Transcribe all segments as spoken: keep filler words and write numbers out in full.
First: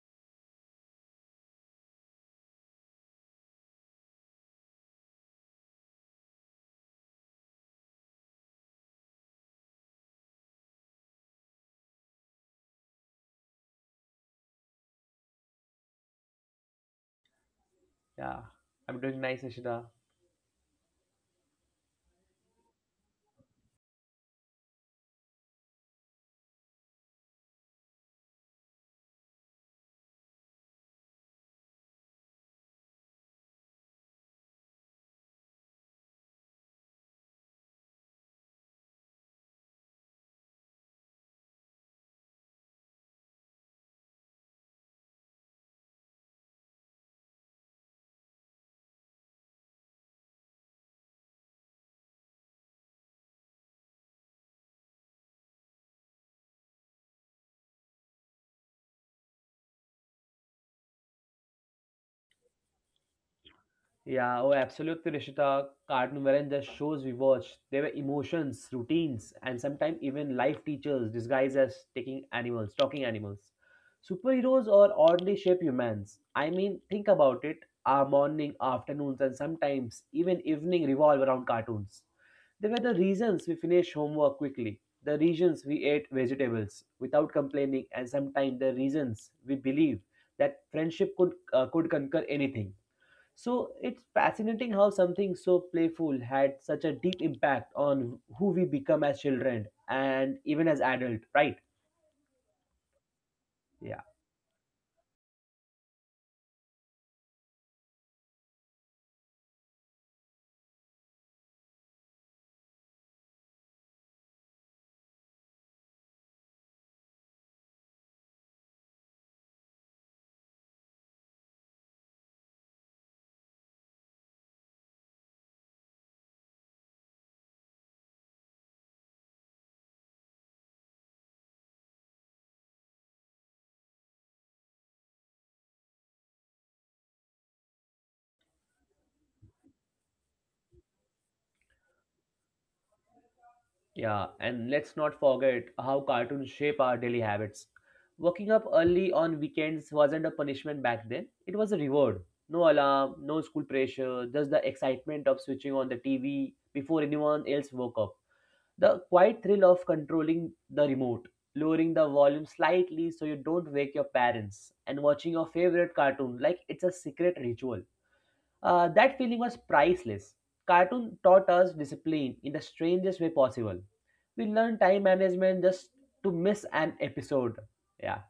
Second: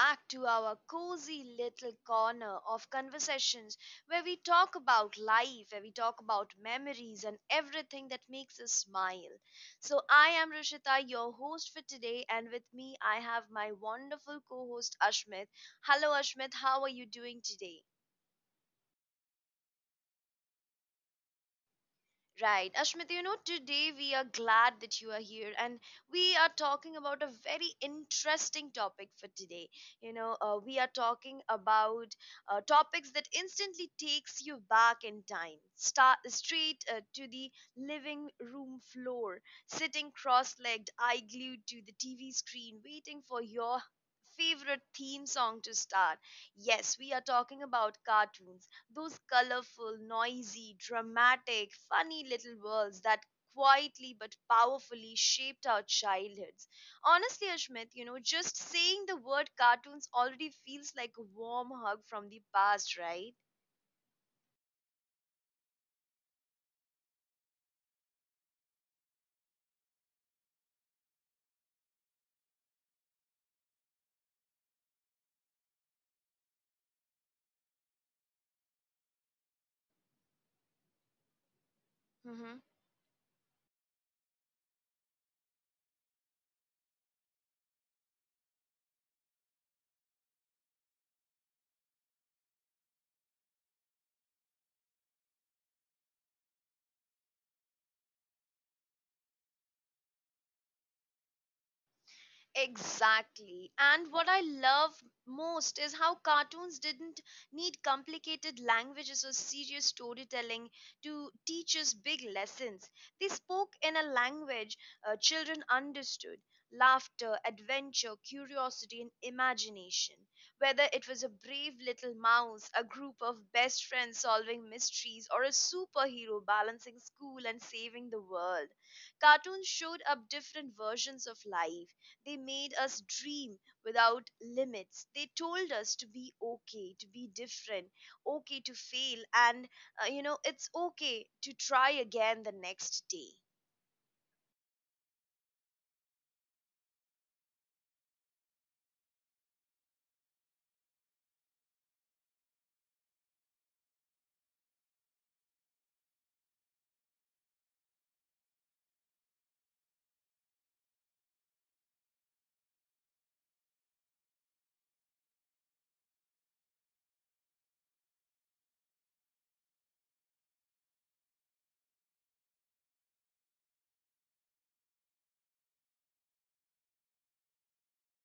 back to our cozy little corner of conversations where we talk about life, where we talk about memories and everything that makes us smile. So, I am Rishita, your host for today, and with me, I have my wonderful co host Ashmit. Hello, Ashmit, how are you doing today? Yeah, I'm doing nice, Ishita. Right. Ashmit, you know, today we are glad that you are here and we are talking about a very interesting topic for today. You know, uh, we are talking about uh, topics that instantly takes you back in time, start straight uh, to the living room floor, sitting cross-legged, eye glued to the T V screen, waiting for your favorite theme song to start. Yes, we are talking about cartoons, those colorful, noisy, dramatic, funny little worlds that quietly but powerfully shaped our childhoods. Honestly, Ashmit, you know, just saying the word cartoons already feels like a warm hug from the past, right? Yeah, oh, absolutely, Ishita. Cartoon weren't just shows we watched. They were emotions, routines, and sometimes even life teachers disguised as taking animals, talking animals. Superheroes are oddly shaped humans. I mean, think about it. Our morning, afternoons, and sometimes even evening revolve around cartoons. They were the reasons we finished homework quickly, the reasons we ate vegetables without complaining, and sometimes the reasons we believe that friendship could uh, could conquer anything. So it's fascinating how something so playful had such a deep impact on who we become as children and even as adult, right? Exactly. Yeah. And what I love most is how cartoons didn't need complicated languages or serious storytelling to teach us big lessons. They spoke in a language uh, children understood: laughter, adventure, curiosity, and imagination. Whether it was a brave little mouse, a group of best friends solving mysteries, or a superhero balancing school and saving the world, cartoons showed up different versions of life. They made us dream without limits. They told us to be okay, to be different, okay to fail, and uh, you know, it's okay to try again the next day. Yeah, and let's not forget how cartoons shape our daily habits. Waking up early on weekends wasn't a punishment back then, it was a reward. No alarm, no school pressure, just the excitement of switching on the T V before anyone else woke up. The quiet thrill of controlling the remote, lowering the volume slightly so you don't wake your parents, and watching your favorite cartoon like it's a secret ritual. Uh, that feeling was priceless. Cartoon taught us discipline in the strangest way possible. We learned time management just to miss an episode. Yeah.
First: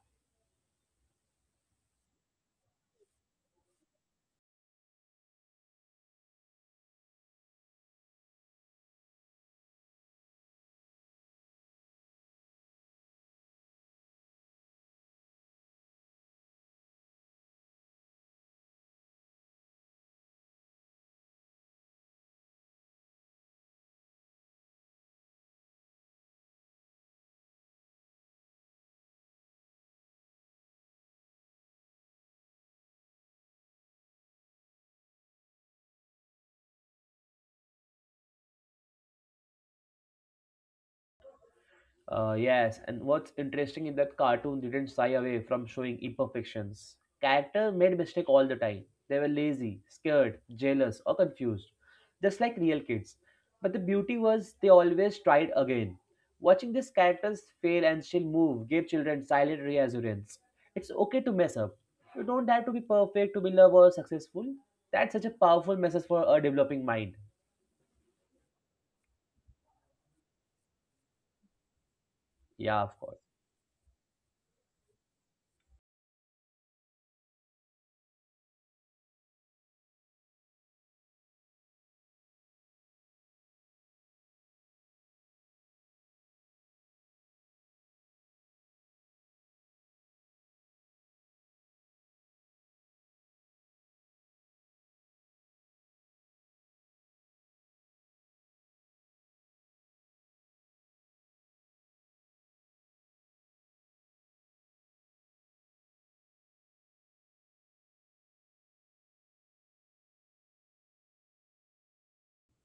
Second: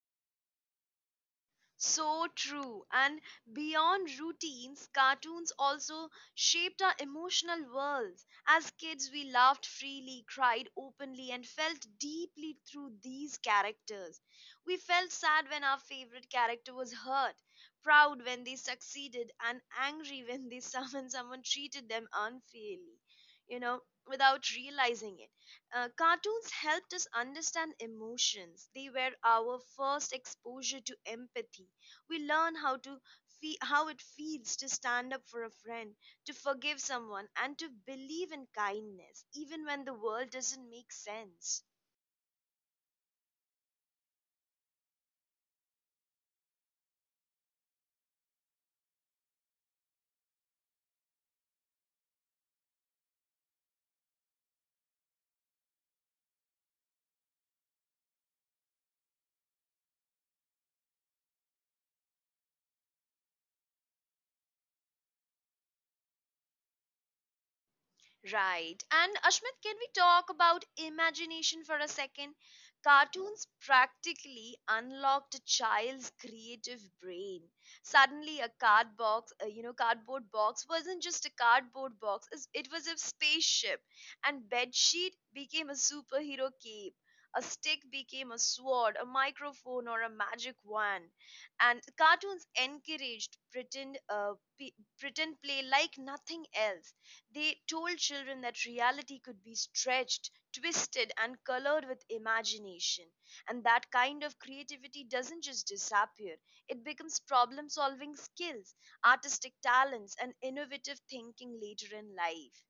So true. And beyond routines, cartoons also shaped our emotional worlds. As kids, we laughed freely, cried openly, and felt deeply through these characters. We felt sad when our favorite character was hurt, proud when they succeeded, and angry when they someone someone treated them unfairly. You know, without realizing it. Uh, cartoons helped us understand emotions. They were our first exposure to empathy. We learn how to fe- how it feels to stand up for a friend, to forgive someone, and to believe in kindness, even when the world doesn't make sense. Uh, yes, and what's interesting is that cartoon didn't shy away from showing imperfections. Character made mistake all the time. They were lazy, scared, jealous, or confused, just like real kids. But the beauty was they always tried again. Watching these characters fail and still move gave children silent reassurance. It's okay to mess up. You don't have to be perfect to be loved or successful. That's such a powerful message for a developing mind. Right. And Ashmit, can we talk about imagination for a second? Yeah, of course. Cartoons practically unlocked a child's creative brain. Suddenly, a card box, uh, you know, cardboard box wasn't just a cardboard box. it's- It was a spaceship, and bedsheet became a superhero cape. A stick became a sword, a microphone, or a magic wand. And cartoons encouraged pretend, uh, pe pretend play like nothing else. They told children that reality could be stretched, twisted, and colored with imagination. And that kind of creativity doesn't just disappear, it becomes problem solving skills, artistic talents, and innovative thinking later in life.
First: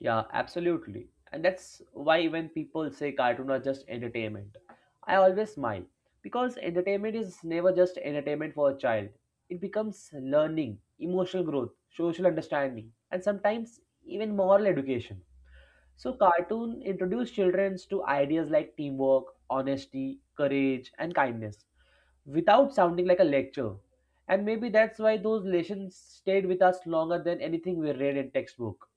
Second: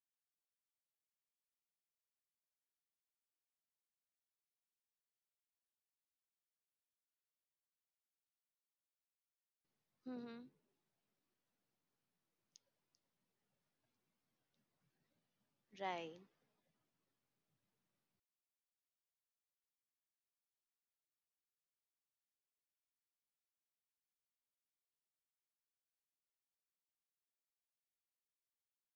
Yeah, absolutely. And that's why when people say cartoon are just entertainment, I always smile because entertainment is never just entertainment for a child. It becomes hmm learning, emotional growth, social understanding, and sometimes even moral education. So Right. cartoon introduce children to ideas like teamwork, honesty, courage, and kindness without sounding like a lecture. And maybe that's why those lessons stayed with us longer than anything we read in textbook.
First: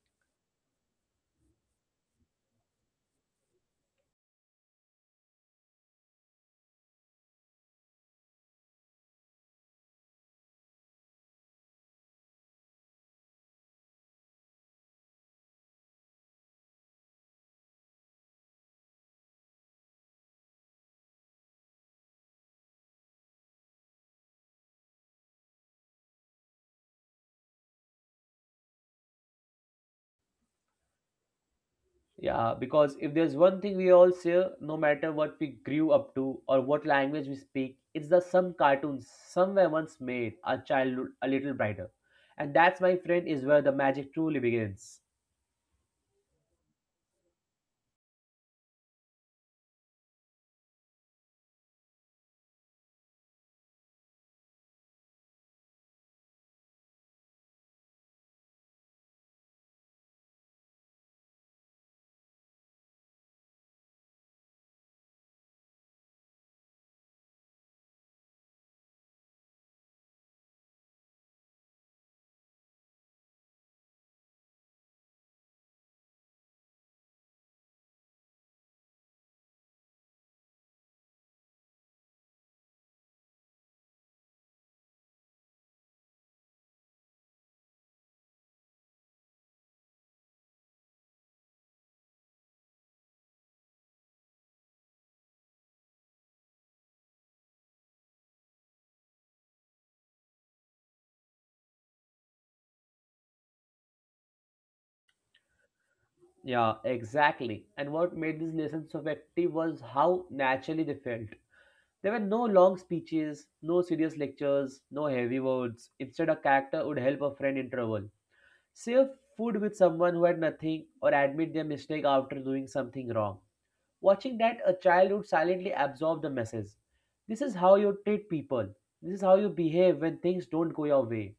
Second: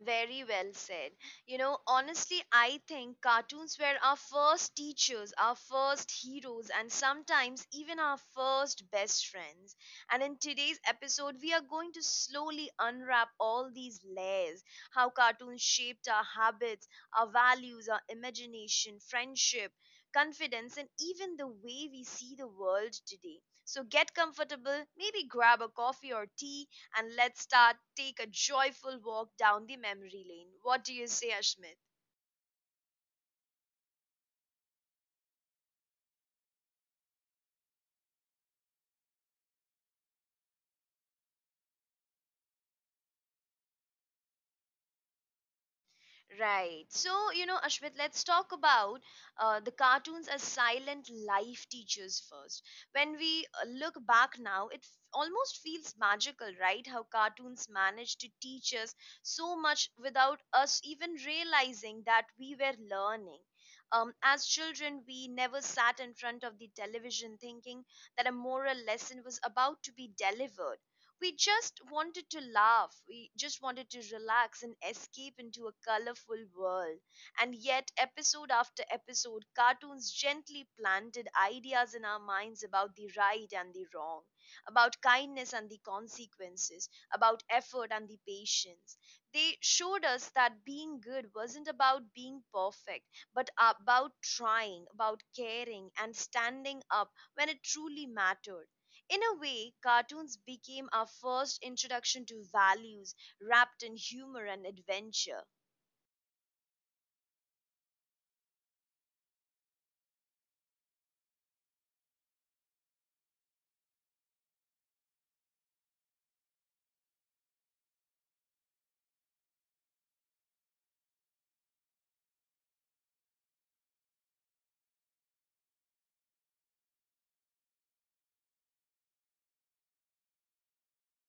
Very well said. You know, honestly, I think cartoons were our first teachers, our first heroes, and sometimes even our first best friends. And in today's episode, we are going to slowly unwrap all these layers: how cartoons shaped our habits, our values, our imagination, friendship, confidence, and even the way we see the world today. So get comfortable, maybe grab a coffee or tea and let's start take a joyful walk down the memory lane. What do you say, Ashmit? Yeah, because if there's one thing we all share, no matter what we grew up to or what language we speak, it's the some cartoons somewhere once made our childhood a little brighter. And that's, my friend, is where the magic truly begins. Right. So, you know, Ashmit, let's talk about uh, the cartoons as silent life teachers first. When we uh, look back now, it f- almost feels magical, right? How cartoons manage to teach us so much without us even realizing that we were learning. Um, as children, we never sat in front of the television thinking that a moral lesson was about to be delivered. We just wanted to laugh, we just wanted to relax and escape into a colorful world. And yet episode after episode, cartoons gently planted ideas in our minds about the right and the wrong, about kindness and the consequences, about effort and the patience. They showed us that being good wasn't about being perfect, but about trying, about caring and standing up when it truly mattered. In a way, cartoons became our first introduction to values wrapped in humor and adventure. Yeah, exactly. And what made these lessons so effective was how naturally they felt. There were no long speeches, no serious lectures, no heavy words. Instead, a character would help a friend in trouble, share food with someone who had nothing, or admit their mistake after doing something wrong. Watching that, a child would silently absorb the message. This is how you treat people. This is how you behave when things don't go your way.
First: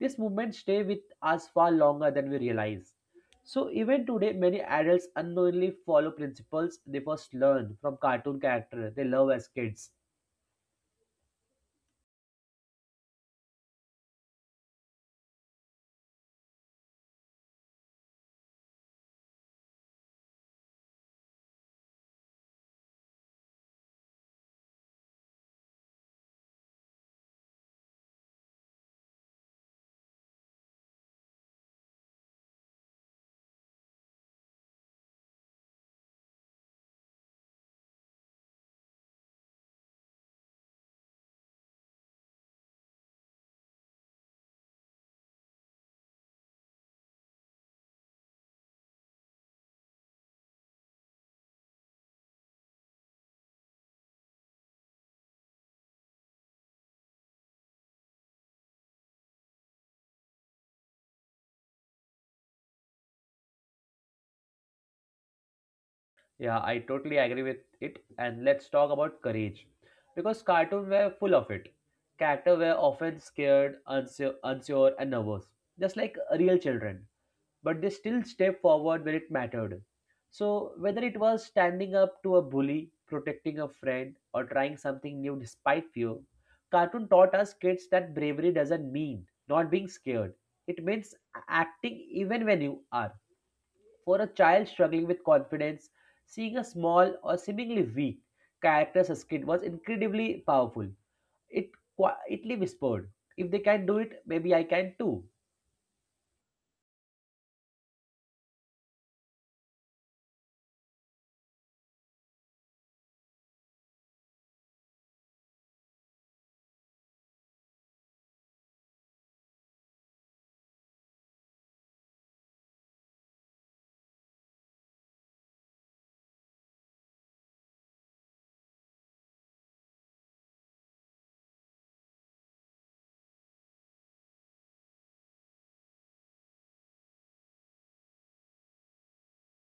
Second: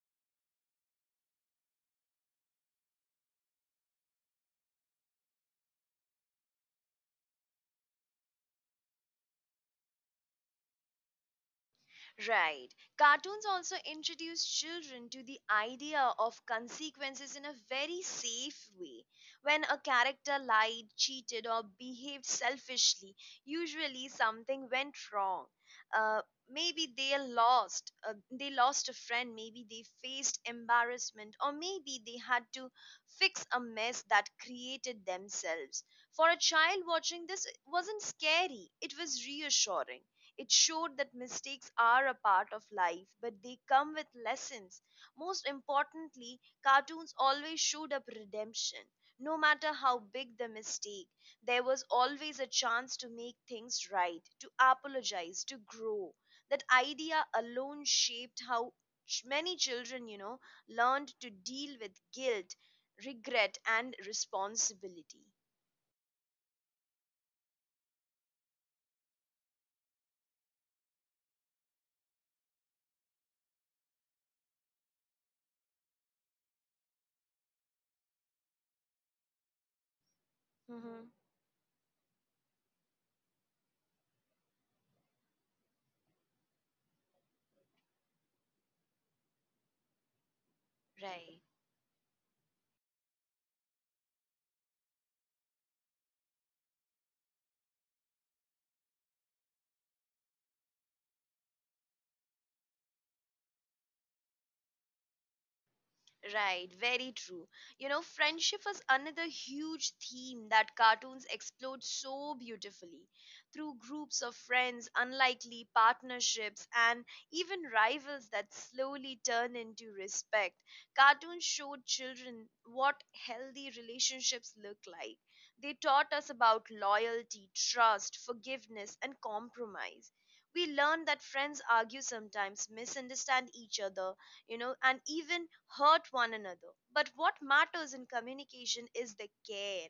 These movements stay with us far longer than we realize. So, even today, many adults unknowingly follow principles they first learn from cartoon characters they love as kids. Right. Cartoons also introduce children to the idea of consequences in a very safe way. When a character lied, cheated, or behaved selfishly, usually something went wrong. Uh, Maybe they lost, uh, they lost a friend, maybe they faced embarrassment, or maybe they had to fix a mess that created themselves. For a child watching this, it wasn't scary, it was reassuring. It showed that mistakes are a part of life, but they come with lessons. Most importantly, cartoons always showed up redemption. No matter how big the mistake, there was always a chance to make things right, to apologize, to grow. That idea alone shaped how ch- many children, you know, learned to deal with guilt, regret, and responsibility. Yeah, I totally agree with it. And let's talk about courage. Because cartoons were full of it. Characters were often scared, unsure, unsure and nervous, just like real children. But they still stepped forward when it mattered. So, Mhm. whether it was standing up to a bully, protecting a friend, or trying something new despite fear, cartoon taught us kids that bravery doesn't mean not being scared. It means Right. acting even when you are. For a child struggling with confidence, seeing a small or seemingly weak character as a kid was incredibly powerful. It quietly whispered, "If they can do it, maybe I can too." Right, very true. You know, friendship is another huge theme that cartoons explored so beautifully through groups of friends, unlikely partnerships, and even rivals that slowly turn into respect. Cartoons showed children what healthy relationships look like. They taught us about loyalty, trust, forgiveness, and compromise. We learned that friends argue sometimes, misunderstand each other, you know, and even hurt one another. But what matters in communication is the care.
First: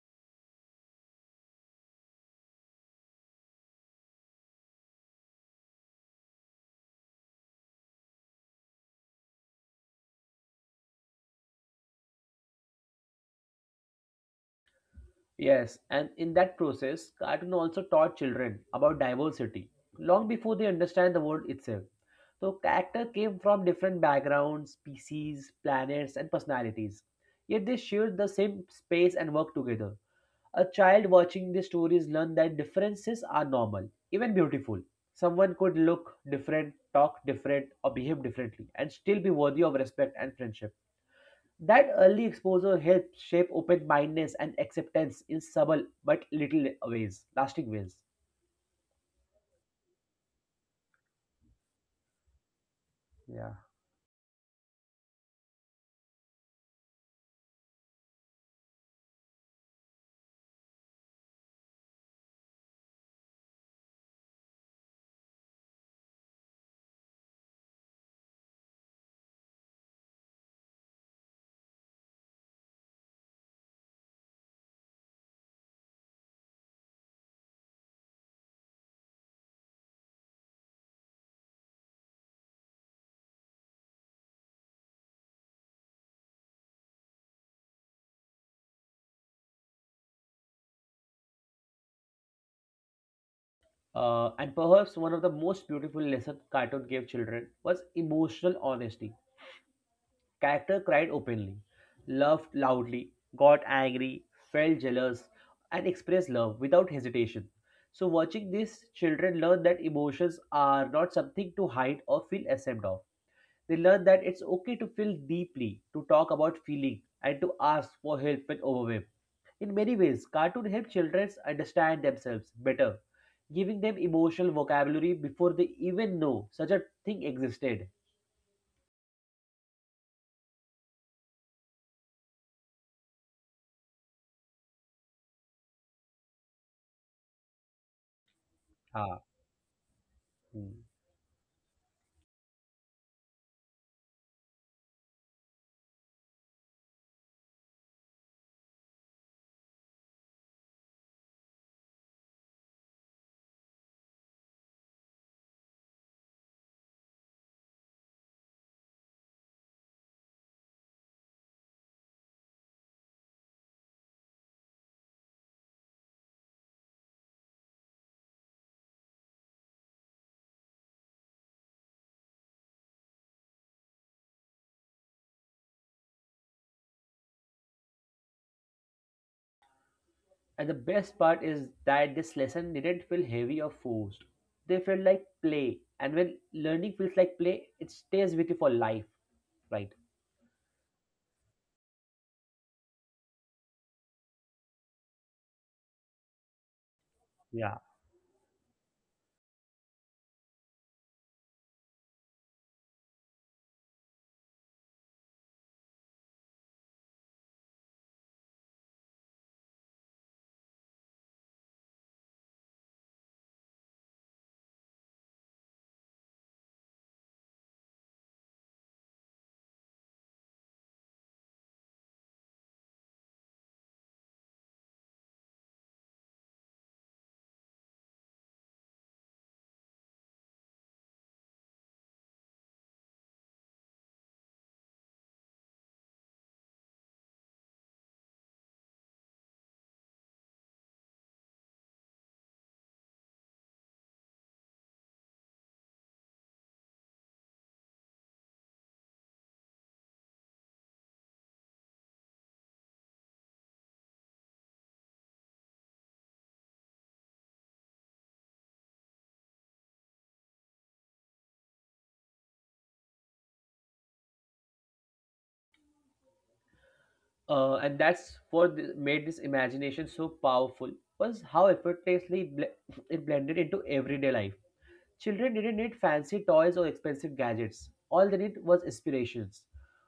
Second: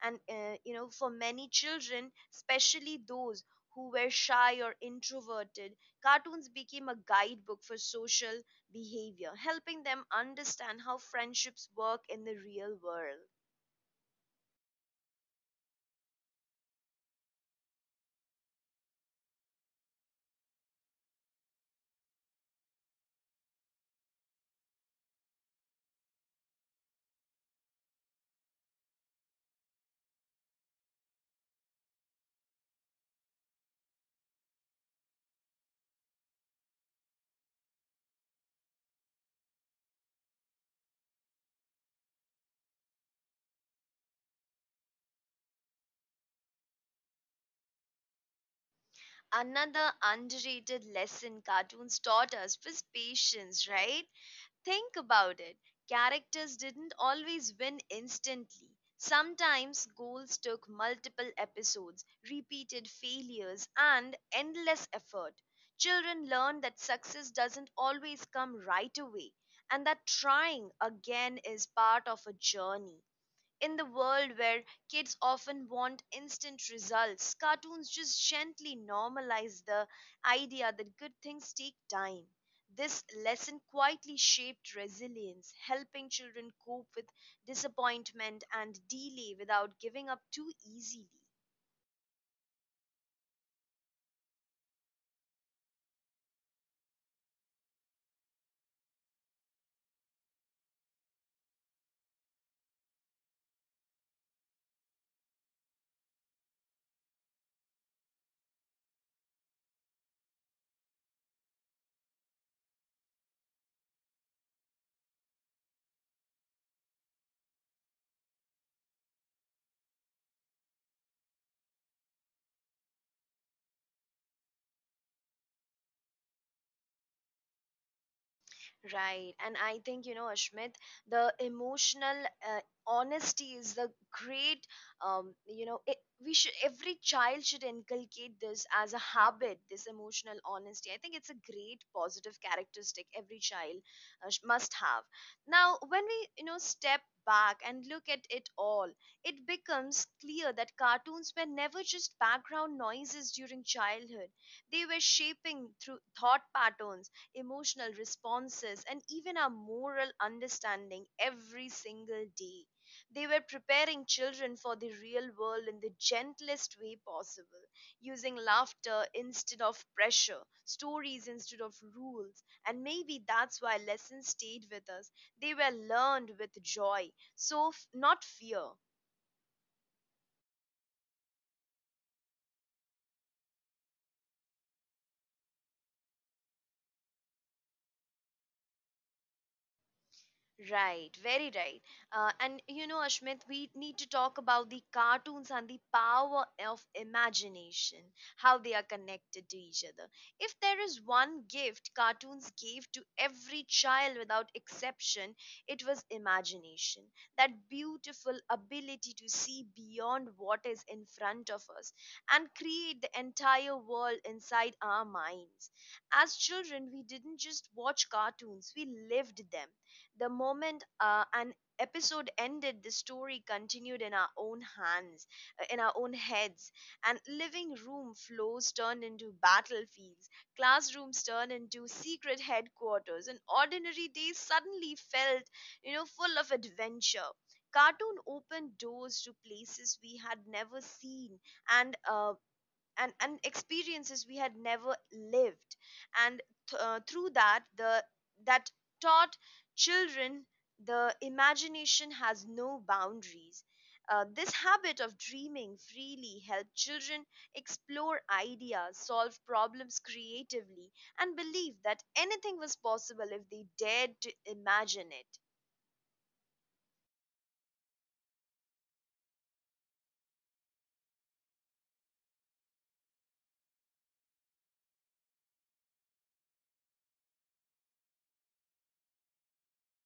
And, uh, you know, for many children, especially those who were shy or introverted, cartoons became a guidebook for social behavior, helping them understand how friendships work in the real world. Yes, and in that process, cartoon also taught children about diversity long before they understand the word itself. So character came from different backgrounds, species, planets, and personalities. Yet they shared the same space and work together. A child watching these stories learned that differences are normal, even beautiful. Someone could look different, talk different, or behave differently, and still be worthy of respect and friendship. That early exposure helps shape open mindedness and acceptance in subtle but little ways, lasting ways. Another underrated lesson cartoons taught us was Yeah. patience, right? Think about it. Characters didn't always win instantly. Sometimes goals took multiple episodes, repeated failures, and endless effort. Children learn that success doesn't always come right away, and that trying again is part of a journey. In the world where kids often want instant results, cartoons just gently normalize the idea that good things take time. This lesson quietly shaped resilience, helping children cope with disappointment and delay without giving up too easily. Uh, and perhaps one of the most beautiful lessons cartoon gave children was emotional honesty. Character cried openly, laughed loudly, got angry, felt jealous, and expressed love without hesitation. So watching this, children learn that emotions are not something to hide or feel ashamed of. They learn that it's okay to feel deeply, to talk about feeling, and to ask for help when overwhelmed. In many ways, cartoons help children understand themselves better, giving them emotional vocabulary before they even know such a thing existed. Right. And I think, you know, Ashmit, the emotional uh, honesty is the great, um, you know, it, we should, every child should inculcate this as a Ah. habit, this emotional Hmm. honesty. I think it's a great positive characteristic every child uh, sh- must have. Now, when we, you know, step back and look at it all, it becomes clear that cartoons were never just background noises during childhood. They were shaping through thought patterns, emotional responses, and even our moral understanding every single day. They were preparing children for the real world in the gentlest way possible, using laughter instead of pressure, stories instead of rules. And maybe that's why lessons stayed with us. They were learned with joy, so f- not fear. And the best part is that this lesson didn't feel heavy or forced. They felt like play, and when learning feels like play, it stays with you for life, right? Right, very right. Uh, and you know, Ashmit, we need to talk about the cartoons and the power of Yeah. imagination, how they are connected to each other. If there is one gift cartoons gave to every child without exception, it was imagination, that beautiful ability to see beyond what is in front of us and create the entire world inside our minds. As children, we didn't just watch cartoons, we lived them. The moment uh, an episode ended, the story continued in our own hands, uh, in our own heads, and living room floors turned into battlefields, classrooms turned into secret headquarters, and ordinary days suddenly felt, you know, full of adventure. Cartoon opened doors to places we had never seen, and uh, and, and experiences we had never lived, and th- uh, through that the that taught children the imagination has no boundaries. Uh, this habit of dreaming freely helped children explore ideas, solve problems creatively, and believe that anything was possible if they dared to imagine it. Uh, and that's what th- made this imagination so powerful. Was how effortlessly it, bl- it blended into everyday life. Children didn't need fancy toys or expensive gadgets. All they need was inspirations.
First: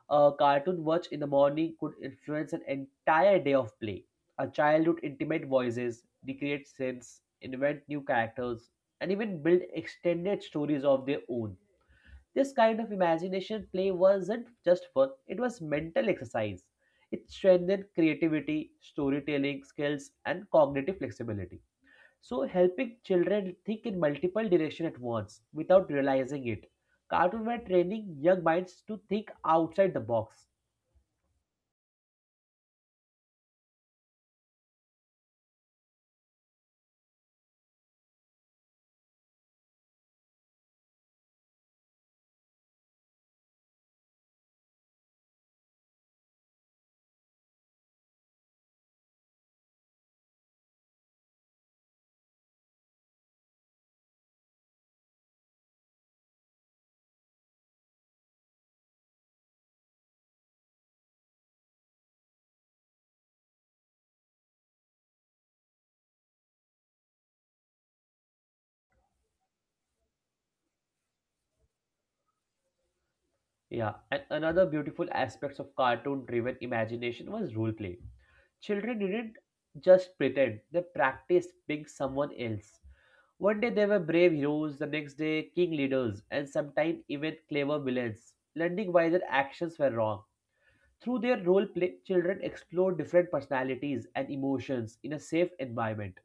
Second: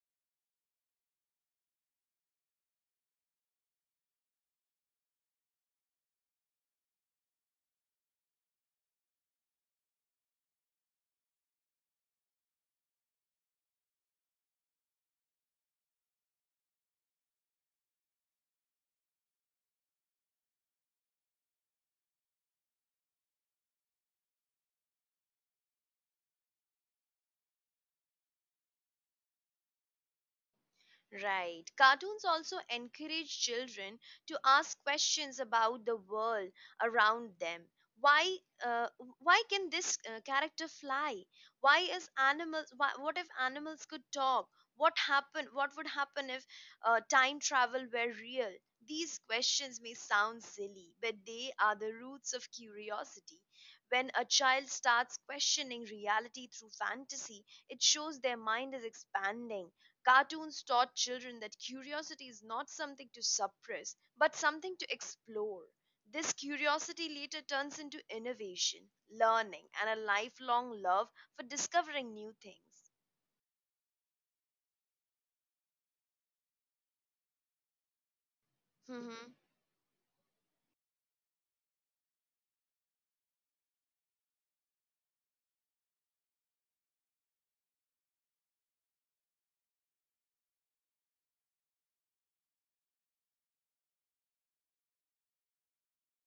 A cartoon watch in the morning could influence an entire day of play. A child would intimate voices, recreate scenes, invent new characters, and even build extended stories of their own. This kind of imagination play wasn't just fun, it was mental exercise. It strengthened creativity, storytelling skills, and cognitive flexibility. So, helping children think in multiple directions at once without realizing it. Cartoon were training young minds to think outside the box. Right. Cartoons also encourage children to ask questions about the world around them. Why, uh, why can this uh, character fly? Why is animals? Why, what if animals could talk? What happened? What would happen if uh, time travel were real? These questions may sound silly, but they are the roots of curiosity. When a child starts questioning reality through fantasy, it shows their mind is expanding. Cartoons taught children that curiosity is not something to suppress, but something to explore. This curiosity later turns into innovation, learning, and a lifelong love for discovering new things. Yeah, and another beautiful aspect of cartoon driven imagination was role play. Children Mm-hmm. didn't just pretend, they practiced being someone else. One day they were brave heroes, the next day king leaders, and sometimes even clever villains, learning why their actions were wrong. Through their role play, children explore different personalities and emotions in a safe environment.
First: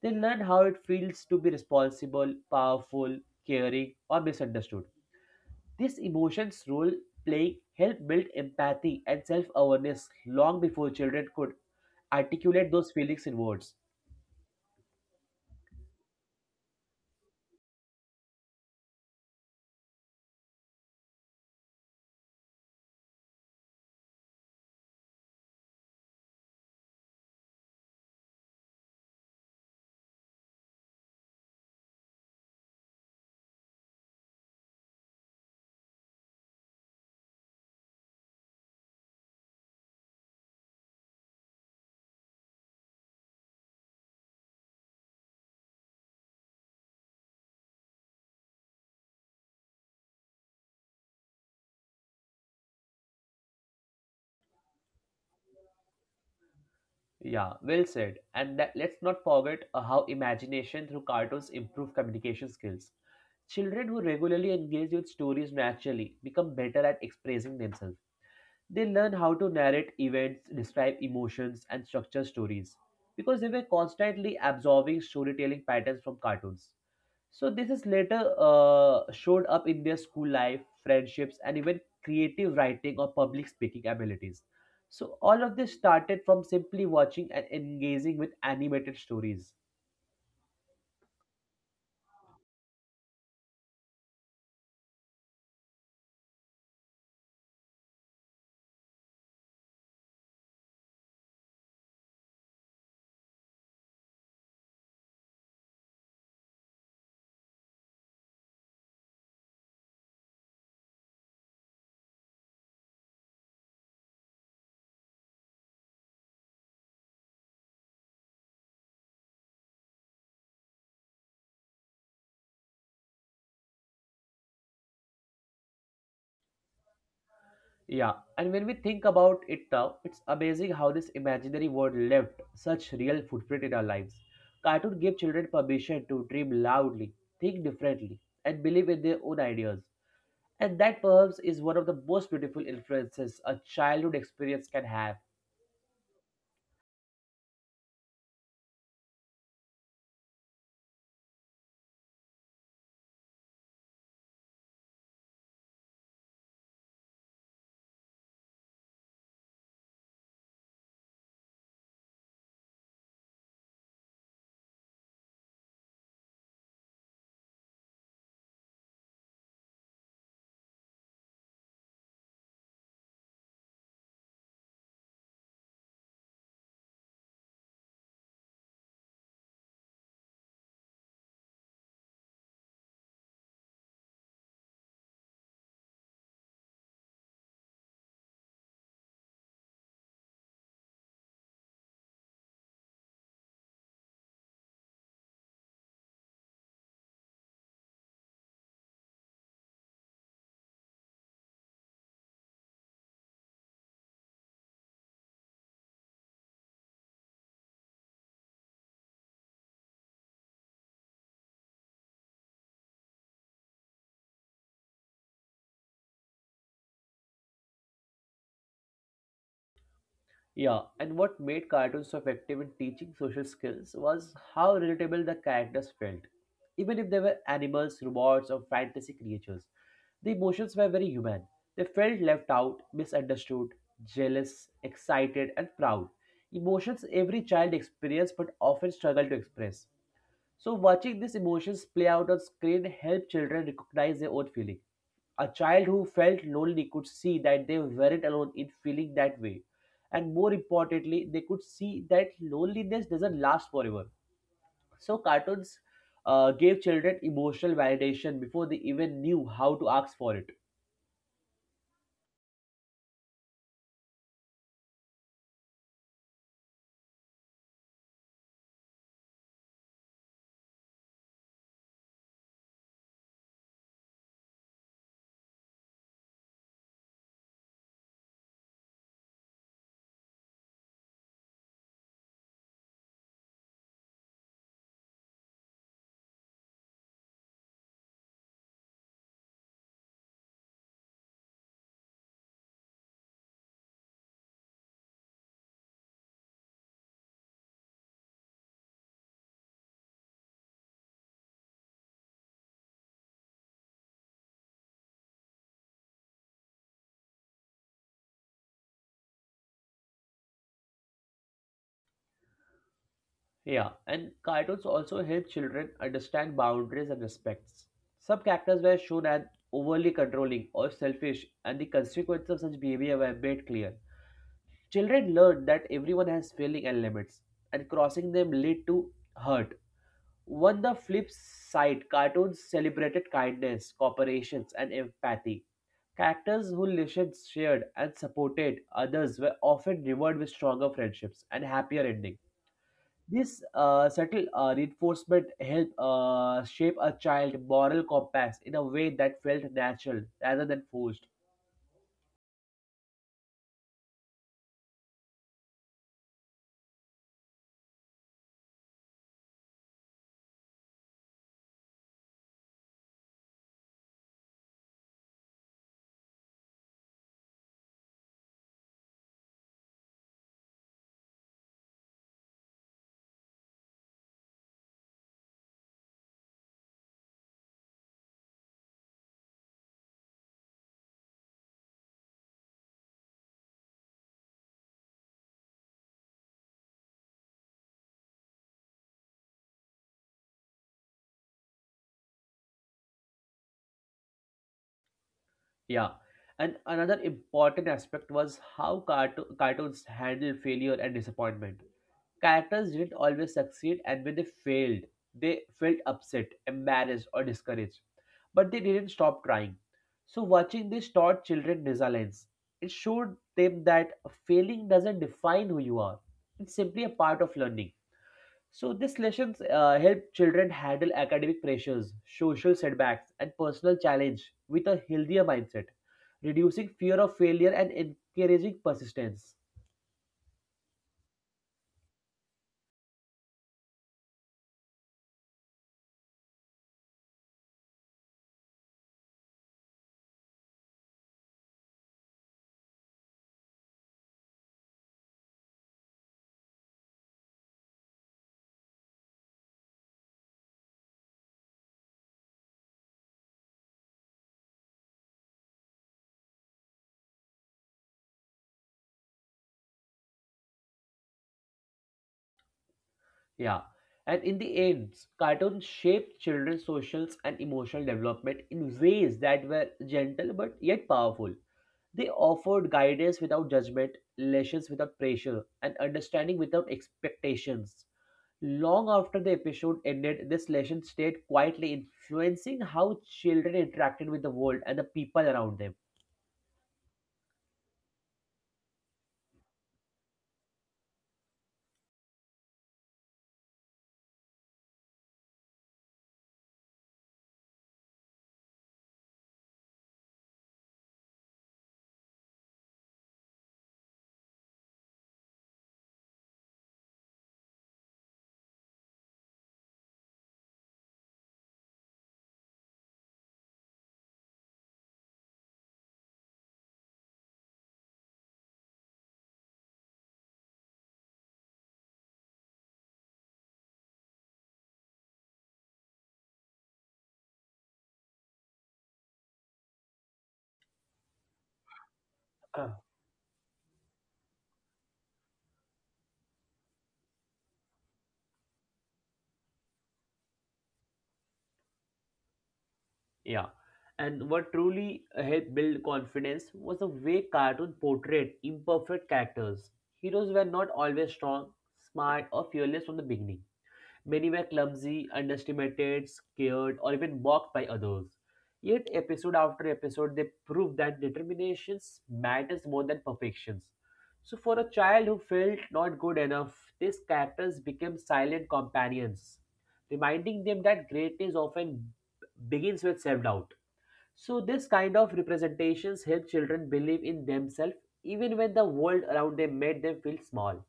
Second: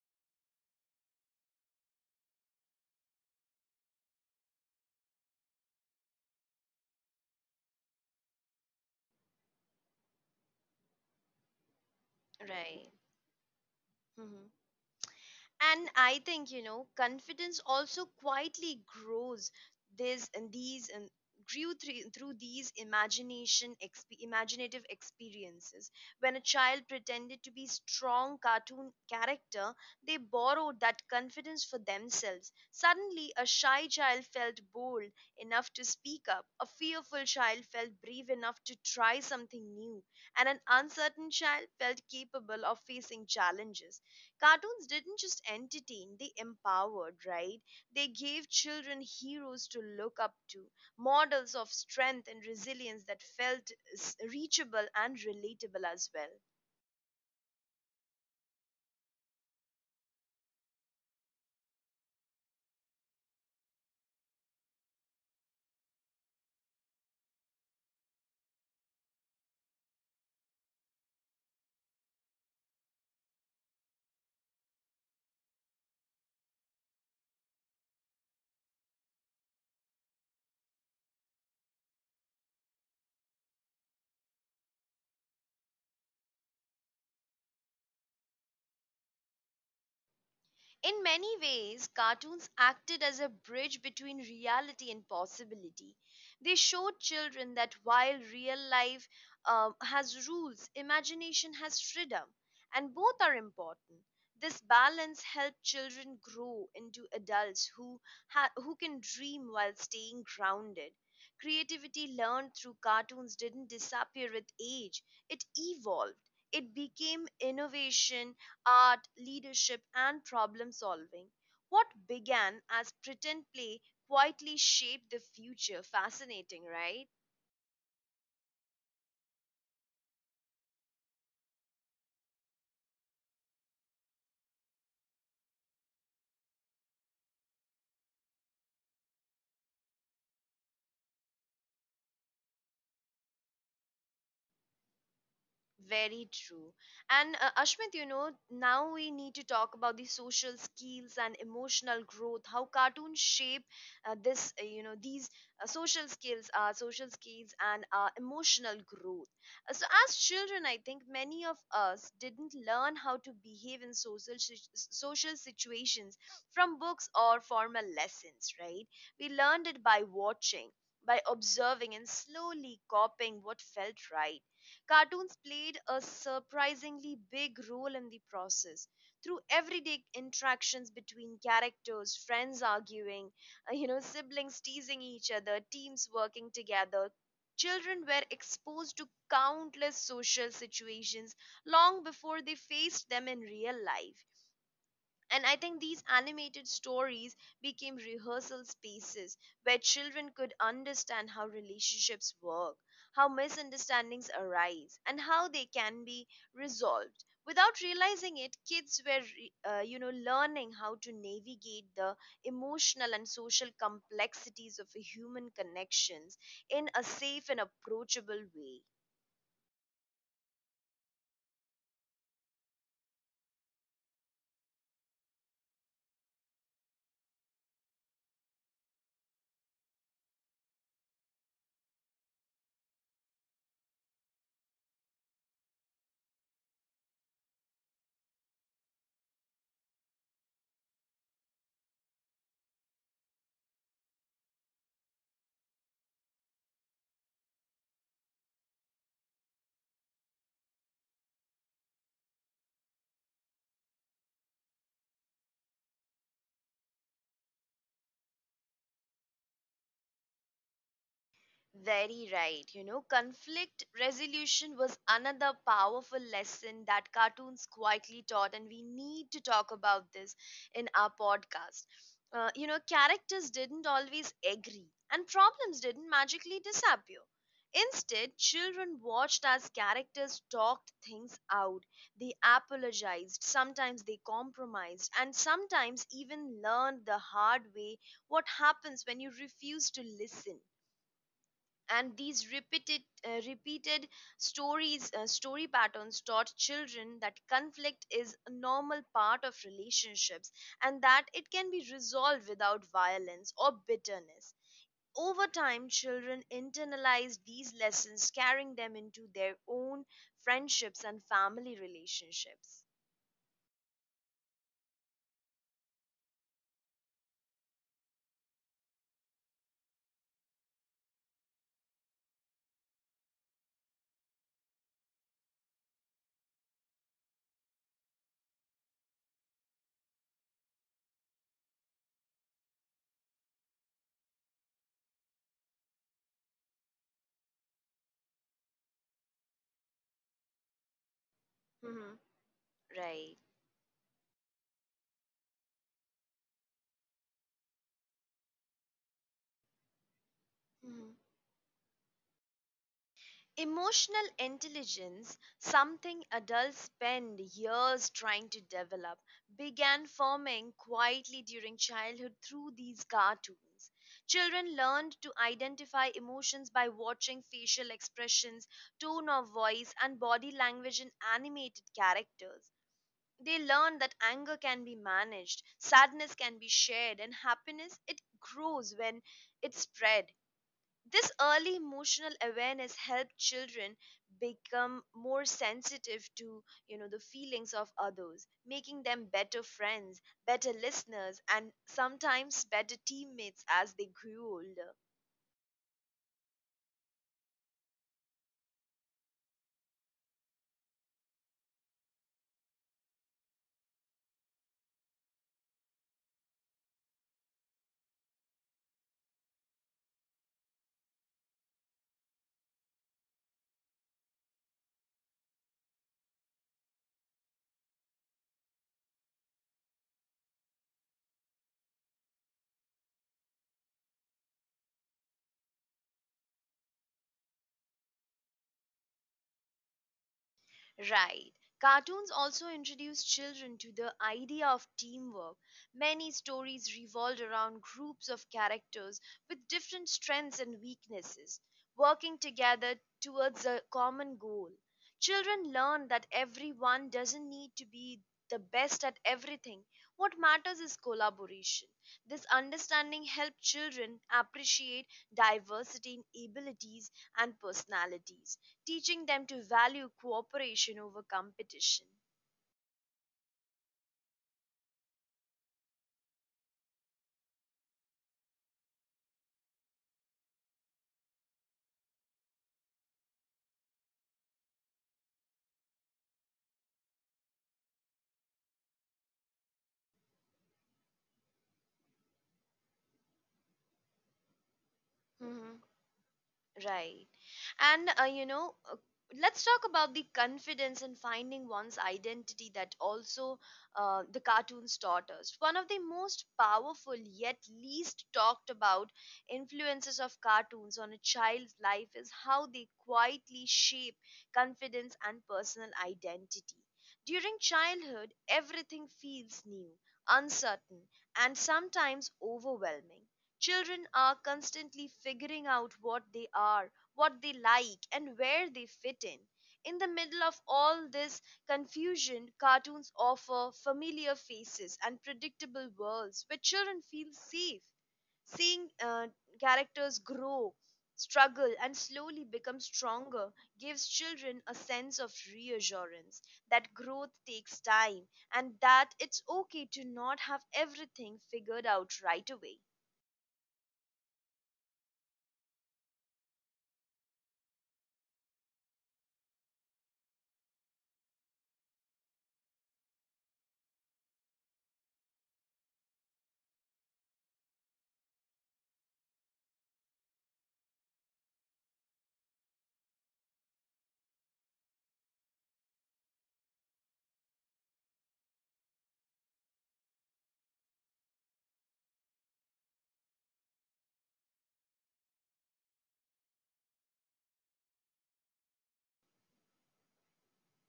They learn how it feels to be responsible, powerful, caring, or misunderstood. This emotions role playing helped build empathy and self awareness long before children could articulate those Right. feelings in words. And I think, you know, confidence also quietly grows this and these and grew through, through these imagination exp- imaginative experiences. When a child pretended to be strong cartoon character, they borrowed that confidence for themselves. Suddenly a shy child felt bold enough to speak up, a fearful child felt brave enough to try something new, and an uncertain child felt capable of facing challenges. Cartoons didn't just entertain, they empowered, right? They gave children heroes to look up to, models of strength and resilience that felt s- reachable and relatable as well. Yeah, well said. And that, let's not forget uh, how imagination through cartoons improve communication skills. Children who regularly engage with stories naturally become better at expressing themselves. They learn how to narrate events, describe emotions, and structure stories because they were constantly absorbing storytelling patterns from cartoons. So, this is later uh, showed up in their school life, friendships, and even creative writing or public speaking abilities. So, all of this started from simply watching and engaging with animated stories. In many ways, cartoons acted as a bridge between reality and possibility. They showed children that while real life um, has rules, imagination has freedom, and both are important. This balance helped children grow into adults who, ha- who can dream while staying grounded. Creativity learned through cartoons didn't disappear with age, it evolved. It became innovation art, leadership, and problem solving. What began as pretend play quietly shaped the future. Fascinating, right? Yeah, and when we think about it now, it's amazing how this imaginary world left such real footprint in our lives. Cartoon gave children permission to dream loudly, think differently, and believe in their own ideas. And that perhaps is one of the most beautiful influences a childhood experience can have. Very true. And uh, Ashmit, you know, now we need to talk about the social skills and emotional growth. How cartoons shape uh, this, uh, you know, these uh, social skills, uh, social skills, and uh, emotional growth. Uh, so, as children, I think many of us didn't learn how to behave in social si- social situations from books or formal lessons. Right? We learned it by watching, by observing, and slowly copying what felt right. Cartoons played a surprisingly big role in the process. Through everyday interactions between characters, friends arguing, uh, you know, siblings teasing each other, teams working together, children were exposed to countless social situations long before they faced them in real life. And I think these animated stories became rehearsal spaces where children could understand how relationships work, how misunderstandings arise, and how they can be resolved. Without realizing it, kids were, re- uh, you know, learning how to navigate the emotional and social complexities of human connections in a safe and approachable way. Yeah, and what made cartoons so effective in teaching social skills was how relatable the characters felt, even if they were animals, robots, or fantasy creatures. The emotions were very human. They felt left out, misunderstood, jealous, excited, and proud. Emotions every child experiences but often struggle to express. So, watching these emotions play out on screen helped children recognize their own feeling. A child who felt lonely could see that they weren't alone in feeling that way. And more importantly, they could see that loneliness doesn't last forever. So, cartoons uh, gave children emotional validation before they even knew how to ask for it. Very right. You know, conflict resolution was another powerful lesson that cartoons quietly taught, and we need to talk about this in our podcast. Uh, you know, characters didn't always agree, and problems didn't magically disappear. Instead, children watched as characters talked things out. They apologized, sometimes they compromised, and sometimes even learned the hard way what happens when you refuse to listen, and these repeated uh, repeated stories uh, story patterns taught children that conflict is a normal part of relationships, and that it can be resolved without violence or bitterness. Over time, children internalize these lessons, carrying them into their own friendships and family relationships. Yeah, and cartoons also help children understand boundaries and respects. Some characters were shown as overly controlling or selfish, and the consequences of such behavior were made clear. Children learn that everyone has feelings and limits, and crossing them lead to hurt. On the flip side, cartoons celebrated kindness, cooperation, and empathy. Characters who listened, shared, and supported others were often rewarded with stronger friendships and happier Mhm. endings. Right. This uh, subtle uh, reinforcement helped uh, shape a child's moral compass in a way that felt natural rather than forced. Emotional intelligence, something adults spend years trying to develop, began forming quietly during childhood through these cartoons. Children learned to identify emotions by watching facial expressions, tone of voice, and body language in animated characters. They learned that anger can be managed, sadness can be shared, and happiness, it grows when it's spread. This early emotional awareness helps children become more sensitive to, you know, the feelings of others, making them better friends, better listeners, and sometimes better teammates as they grew older. Yeah. And another important aspect was how carto- cartoons handle failure and disappointment. Characters didn't always succeed, and when they failed, they felt upset, embarrassed, or discouraged. But they didn't stop trying. So, watching this taught children resilience. It showed them that failing doesn't define who you are, it's simply a part of learning. So, these lessons uh, help children handle academic pressures, social setbacks, and personal challenge with a healthier mindset, reducing fear of failure and encouraging persistence. Right. Cartoons also introduce children to the idea of teamwork. Many stories revolved around groups of characters with different strengths and weaknesses, working together towards a common goal. Children learn that everyone doesn't need to be the best at everything. What matters is collaboration. This understanding helps children appreciate diversity in abilities and personalities, teaching them to value cooperation over competition. Yeah. And in the end, cartoons shaped children's social and emotional development in ways that were gentle but yet powerful. They offered guidance without judgment, lessons without pressure, and understanding without expectations. Long after the episode ended, this lesson stayed quietly influencing how children interacted with the world and the people Mhm. around Right. And, uh, you know, uh, let's talk about the confidence in finding one's identity that also uh, the cartoons taught us. One of the most powerful yet least talked about influences of cartoons on a child's life is how they quietly shape confidence and personal identity. During childhood, everything feels new, uncertain, and sometimes overwhelming. Children are constantly figuring out what they are, what they like, and where they fit in. In the middle of all this confusion, cartoons offer familiar faces and predictable worlds where children feel safe. Seeing uh, characters grow, struggle, and slowly become them. stronger gives children a sense of reassurance that growth takes time and that it's okay to not have everything figured out right away. Yeah. And what truly helped build confidence was the way cartoon portrayed imperfect characters. Heroes were not always strong, smart, or fearless from the beginning. Many were clumsy, underestimated, scared, or even mocked by others. Yet, episode after episode, they proved that determination matters more than perfections. So, for a child who felt not good enough, these characters became silent companions, reminding them that greatness often begins with self doubt. So, this kind of representations help children believe in themselves even when the world around them made them feel small.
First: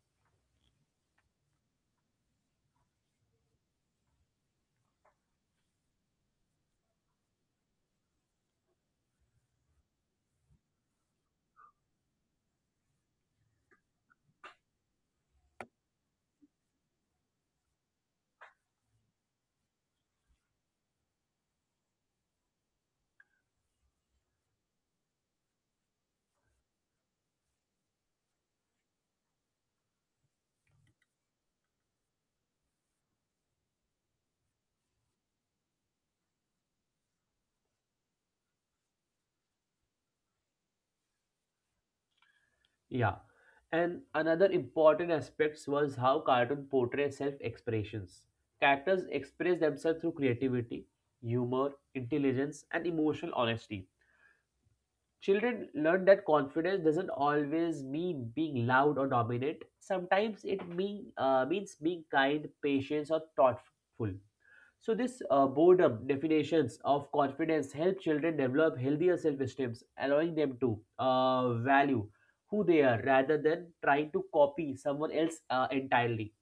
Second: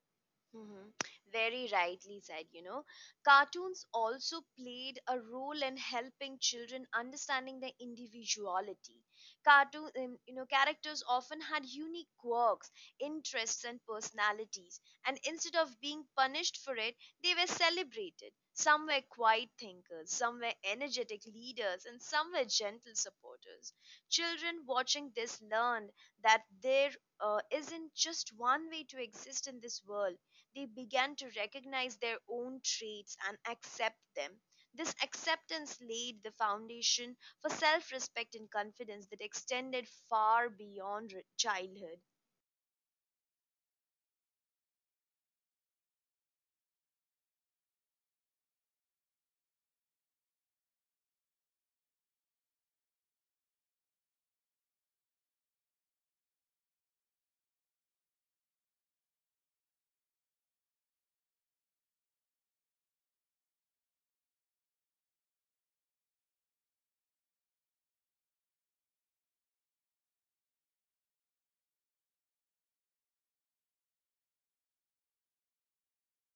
Hmm. Very rightly said, you know. Cartoons also played a role in helping children understanding their individuality. Cartoon, um, you know, characters often had unique quirks, interests, and personalities, and instead of being punished for it, they were celebrated. Some were quiet thinkers, some were energetic leaders, and some were gentle supporters. Children watching this learned that there uh, isn't just one way to exist in this world. They began to recognize their own traits and accept them. This acceptance laid the foundation for self respect and confidence that extended far beyond re- childhood. Yeah. And another important aspect was how cartoon portray self expressions. Characters express themselves through creativity, humor, intelligence, and emotional honesty. Children learn that confidence doesn't always mean being loud or dominant. Sometimes it mean, uh, means being kind, patient, or thoughtful. So this uh, boredom definitions of confidence help children develop healthier self esteem allowing them to uh, value who they are rather than trying to copy someone else uh, entirely.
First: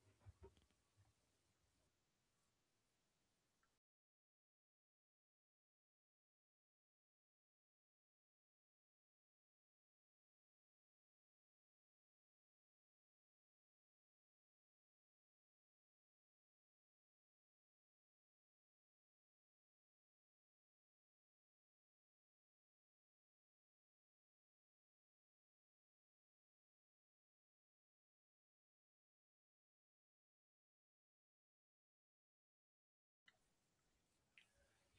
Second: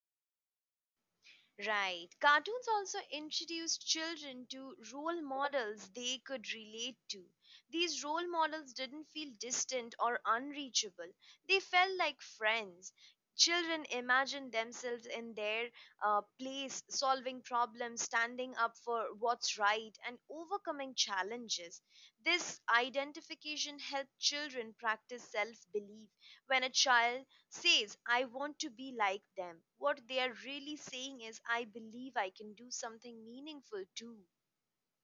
Right. Cartoons also introduced children to role models they could relate to. These role models didn't feel distant or unreachable, they felt like friends. Children imagined themselves in their uh, place, solving problems, standing up for what's right, and overcoming challenges. This identification helped children practice self belief. When a child says, I want to be like them. What they are really saying is, I believe I can do something meaningful too.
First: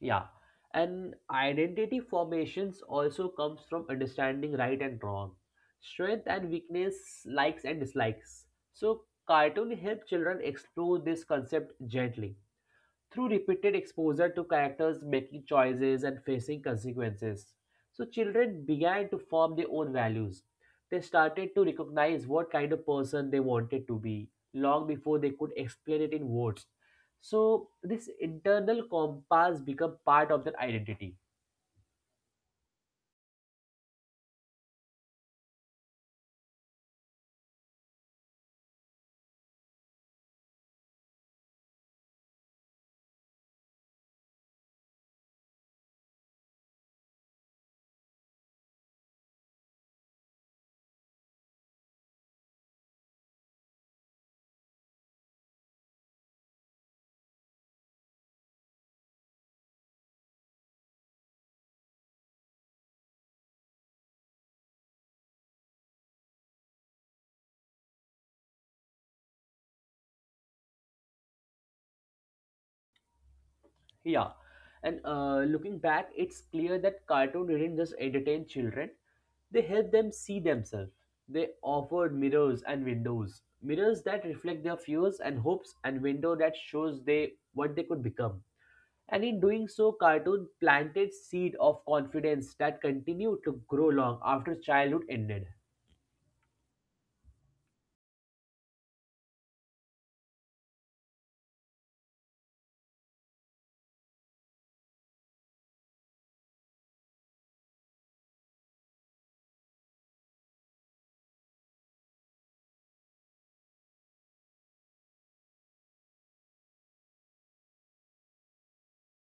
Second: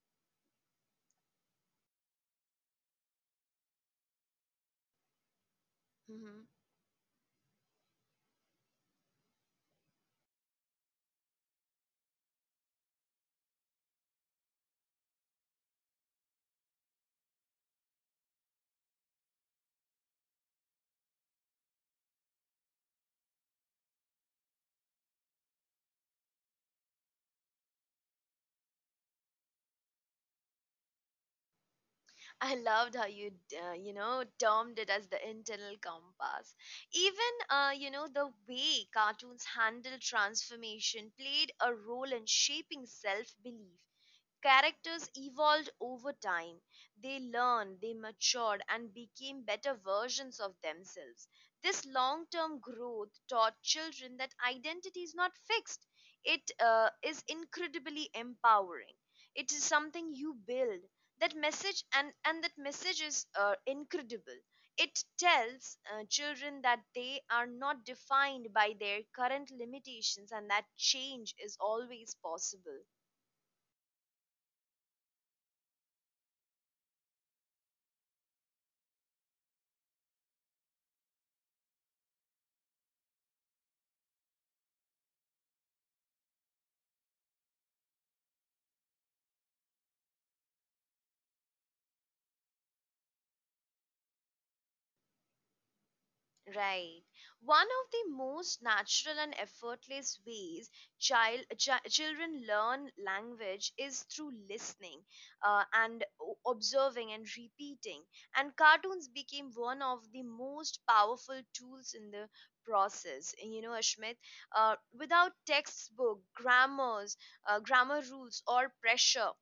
Yeah, and identity formations also comes from understanding right and wrong, strength Mhm. and weakness, likes and dislikes. So cartoon help children explore this concept gently through repeated exposure to characters making choices and facing consequences. So children began to form their own values. They started to recognize what kind of person they wanted to be long before they could explain it in words. So this internal compass became part of their identity. I loved how you, uh, you know, termed it as the internal compass. Even, uh, you know, the way cartoons handle transformation played a role in shaping self belief. Characters evolved over time; they learned, they matured, and became better versions of themselves. This long term growth taught children that identity is not fixed. It uh, is incredibly empowering. It is something you build. That message, and, and that message is uh, incredible. It tells uh, children that they are not defined by their current limitations and that change is always possible. Yeah, and uh, looking back, it's clear that cartoon didn't just entertain children; they helped them see themselves. They offered mirrors and windows, mirrors that reflect their fears and hopes, and window that shows they what they could become. And in doing so, cartoon planted seed of confidence that continued to grow long after childhood ended. Right. One of the most natural and effortless ways child chi- children learn language is through listening uh, and o- observing and repeating. And cartoons became one of the most powerful tools in the process. You know, Ashmit, uh, without textbook, grammars, uh, grammar rules, or pressure.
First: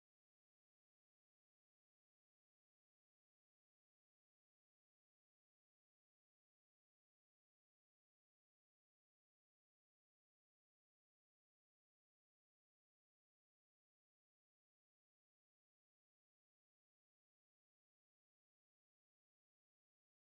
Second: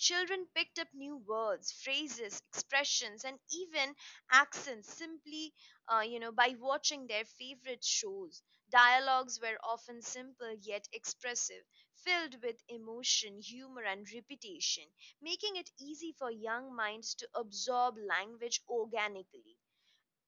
Children picked up new words, phrases, expressions, and even accents simply, uh, you know, by watching their favorite shows. Dialogues were often simple yet expressive, filled with emotion, humor, and repetition, making it easy for young minds to absorb language organically.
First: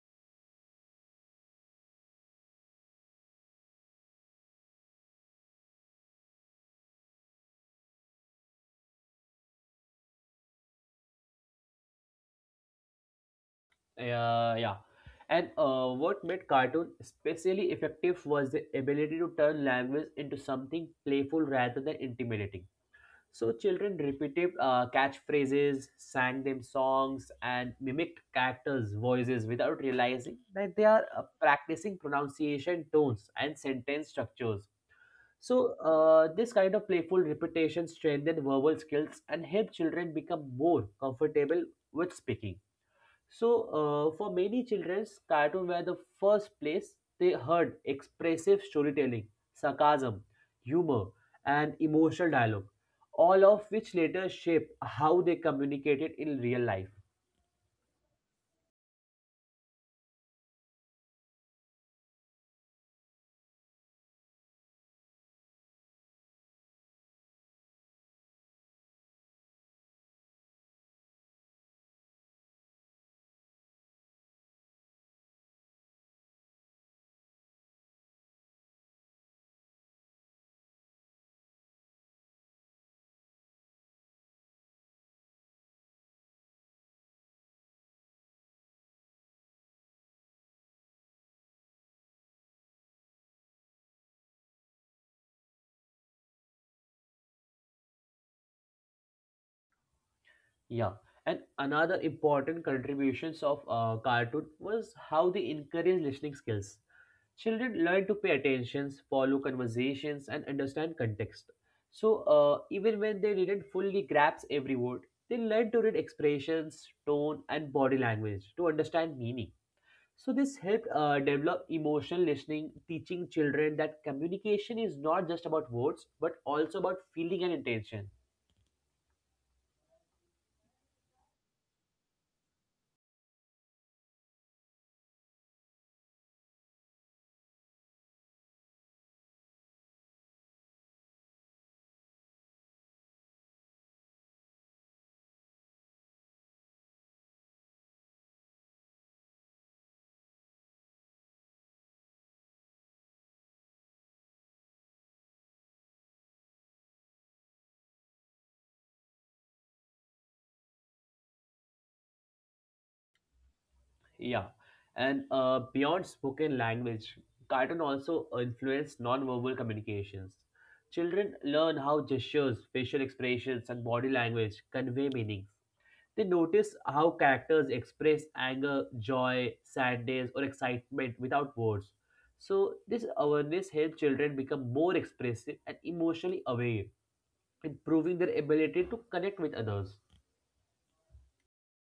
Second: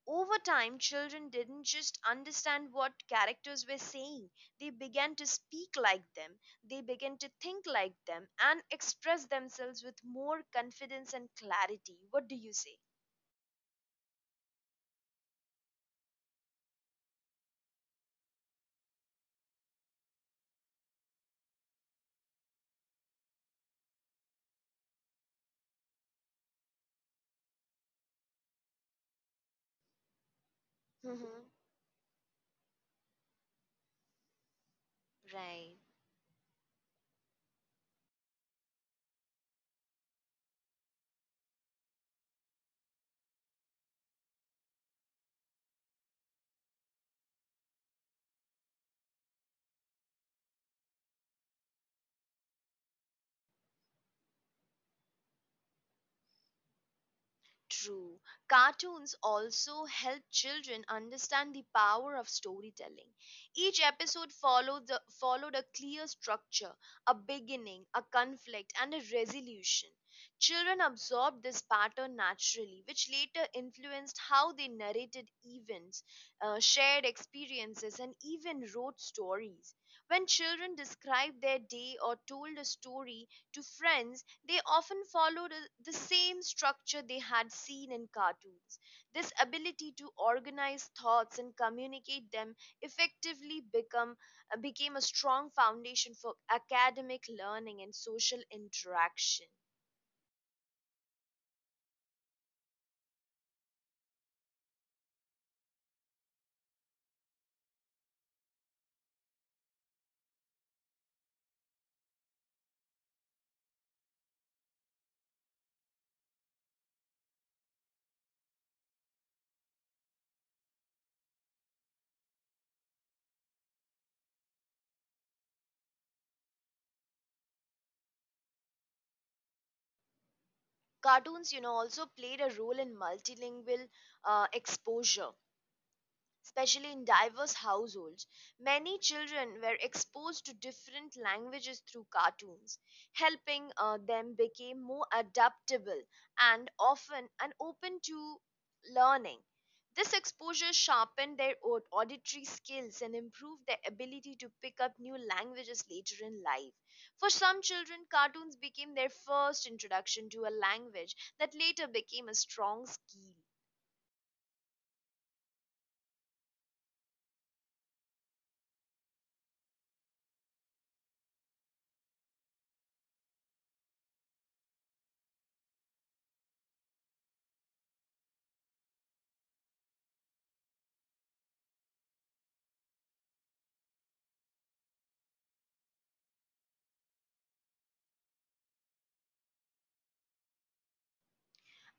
Over time, children didn't just understand what characters were saying, they began to speak like them, they began to think like them, and express themselves with more confidence and clarity. What do you say? Yeah, yeah. And uh, what made cartoon especially effective was the ability to turn language into something playful rather than intimidating. So children repeated uh, catchphrases, sang them songs, and mimicked characters' voices without realizing that they are uh, Mm-hmm. practicing pronunciation tones and sentence structures. So Right. uh, this kind of playful repetition strengthened verbal skills and helped children become more comfortable with speaking. So, uh, for many childrens, cartoon were the first place they heard expressive storytelling, sarcasm, humor, and emotional dialogue, all of which later shaped how they communicated in real life. True. Cartoons also help children understand the power of storytelling. Each episode followed, the, followed a clear structure, a beginning, a conflict, and a resolution. Children absorbed this pattern naturally, which later influenced how they narrated events, uh, shared experiences, and even wrote stories. When children described their day or told a story to friends, they often followed a- the same structure they had seen in cartoons. This ability to organize thoughts and communicate them effectively become, uh, became a strong foundation for academic learning and social interaction. Yeah, and another important contributions of uh, cartoon was how they encourage listening skills. Children learn to pay attentions, follow conversations, and understand context. So uh, even when they didn't fully grasp every word, they learn to read expressions, tone, and body language to understand meaning. So this helped uh, develop emotional listening, teaching children that communication is not just about words but also about feeling and intention. Cartoons, you know, also played a role in multilingual uh, exposure, especially in diverse households. Many children were exposed to different languages through cartoons, helping uh, them become more adaptable and often and open to learning. This exposure sharpened their au- auditory skills and improved their ability to pick up new languages later in life. For some children, cartoons became their first introduction to a language that later became a strong skill. Yeah, and uh, beyond spoken language, cartoon also influence nonverbal communications. Children learn how gestures, facial expressions, and body language convey meanings. They notice how characters express anger, joy, sadness, or excitement without words. So, this awareness helps children become more expressive and emotionally aware, improving their ability to connect with others.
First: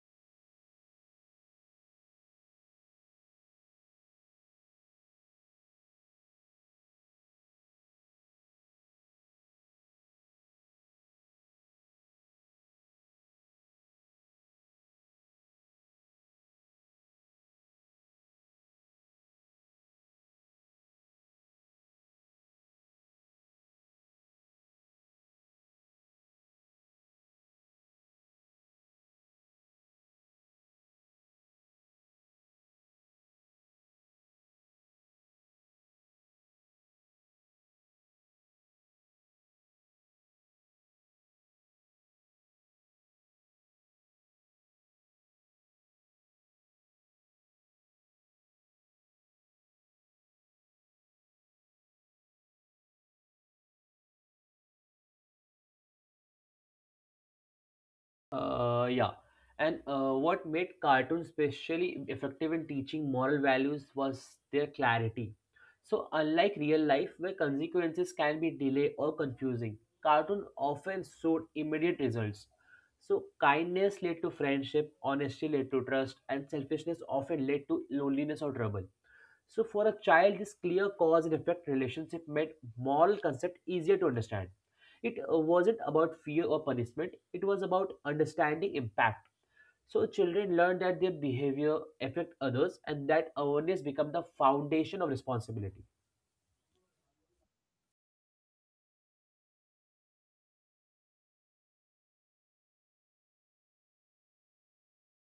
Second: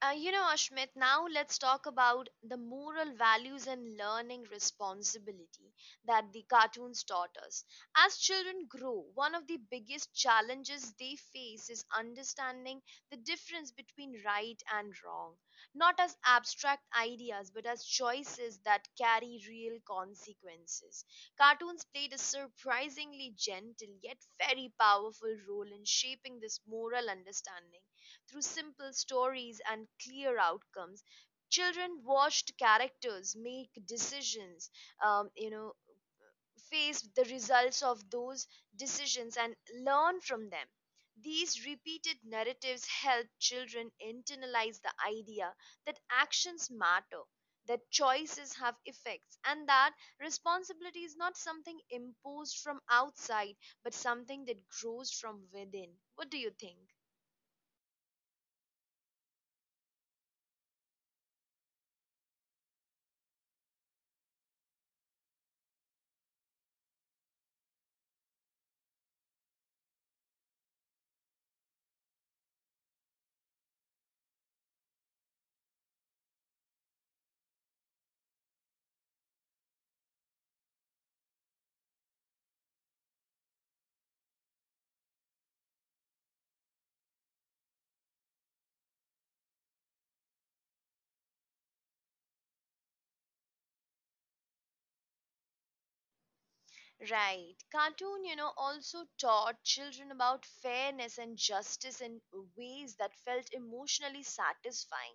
Uh, you know, Ashmit, now let's talk about the moral values and learning responsibility that the cartoons taught us. As children grow, one of the biggest challenges they face is understanding the difference between right and wrong, not as abstract ideas, but as choices that carry real consequences. Cartoons played a surprisingly gentle yet very powerful role in shaping this moral understanding. Through simple stories and clear outcomes, children watched characters make decisions, um, you know, face the results of those decisions and learn from them. These repeated narratives help children internalize the idea that actions matter, that choices have effects, and that responsibility is not something imposed from outside but something that grows from within. What do you think? Uh, yeah. And uh, what made cartoons especially effective in teaching moral values was their clarity. So, unlike real life, where consequences can be delayed or confusing, cartoon often showed immediate results. So, kindness led to friendship, honesty led to trust, and selfishness often led to loneliness or trouble. So for a child, this clear cause and effect relationship made moral concept easier to understand. It uh, wasn't about fear or punishment, it was about understanding impact. So children learn that their behavior affect others and that awareness become the foundation of responsibility. Right. Cartoon, you know, also taught children about fairness and justice in ways that felt emotionally satisfying.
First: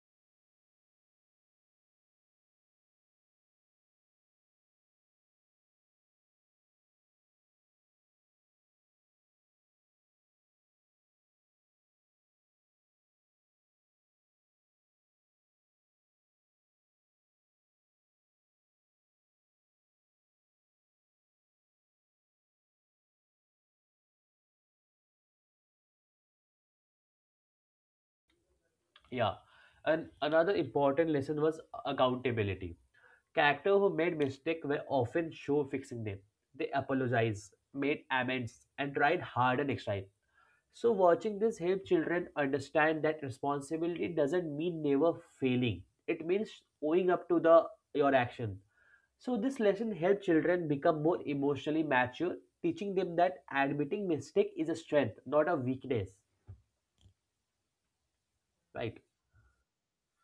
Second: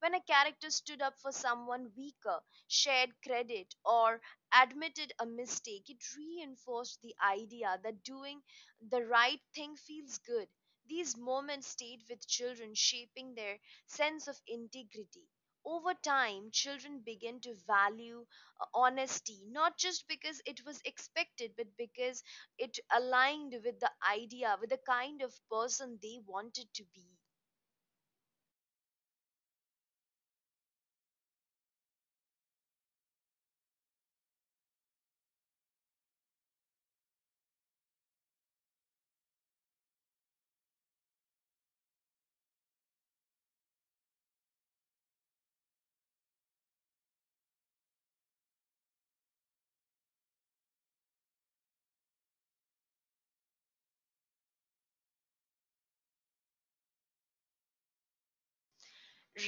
When a character stood up for someone weaker, shared credit, or admitted a mistake, it reinforced the idea that doing the right thing feels good. These moments stayed with children, shaping their sense of integrity. Over time, children begin to value uh, honesty not just because it was expected but because it aligned with the idea with the kind of person they wanted to be. Yeah. And another important lesson was accountability. Character who made mistake were often show fixing them. They apologized, made amends, and tried harder next time. So, watching this help children understand that responsibility doesn't mean never failing. It means owing up to the your action. So, this lesson helps children become more emotionally mature, teaching them that admitting mistake is a strength, not a weakness. Right.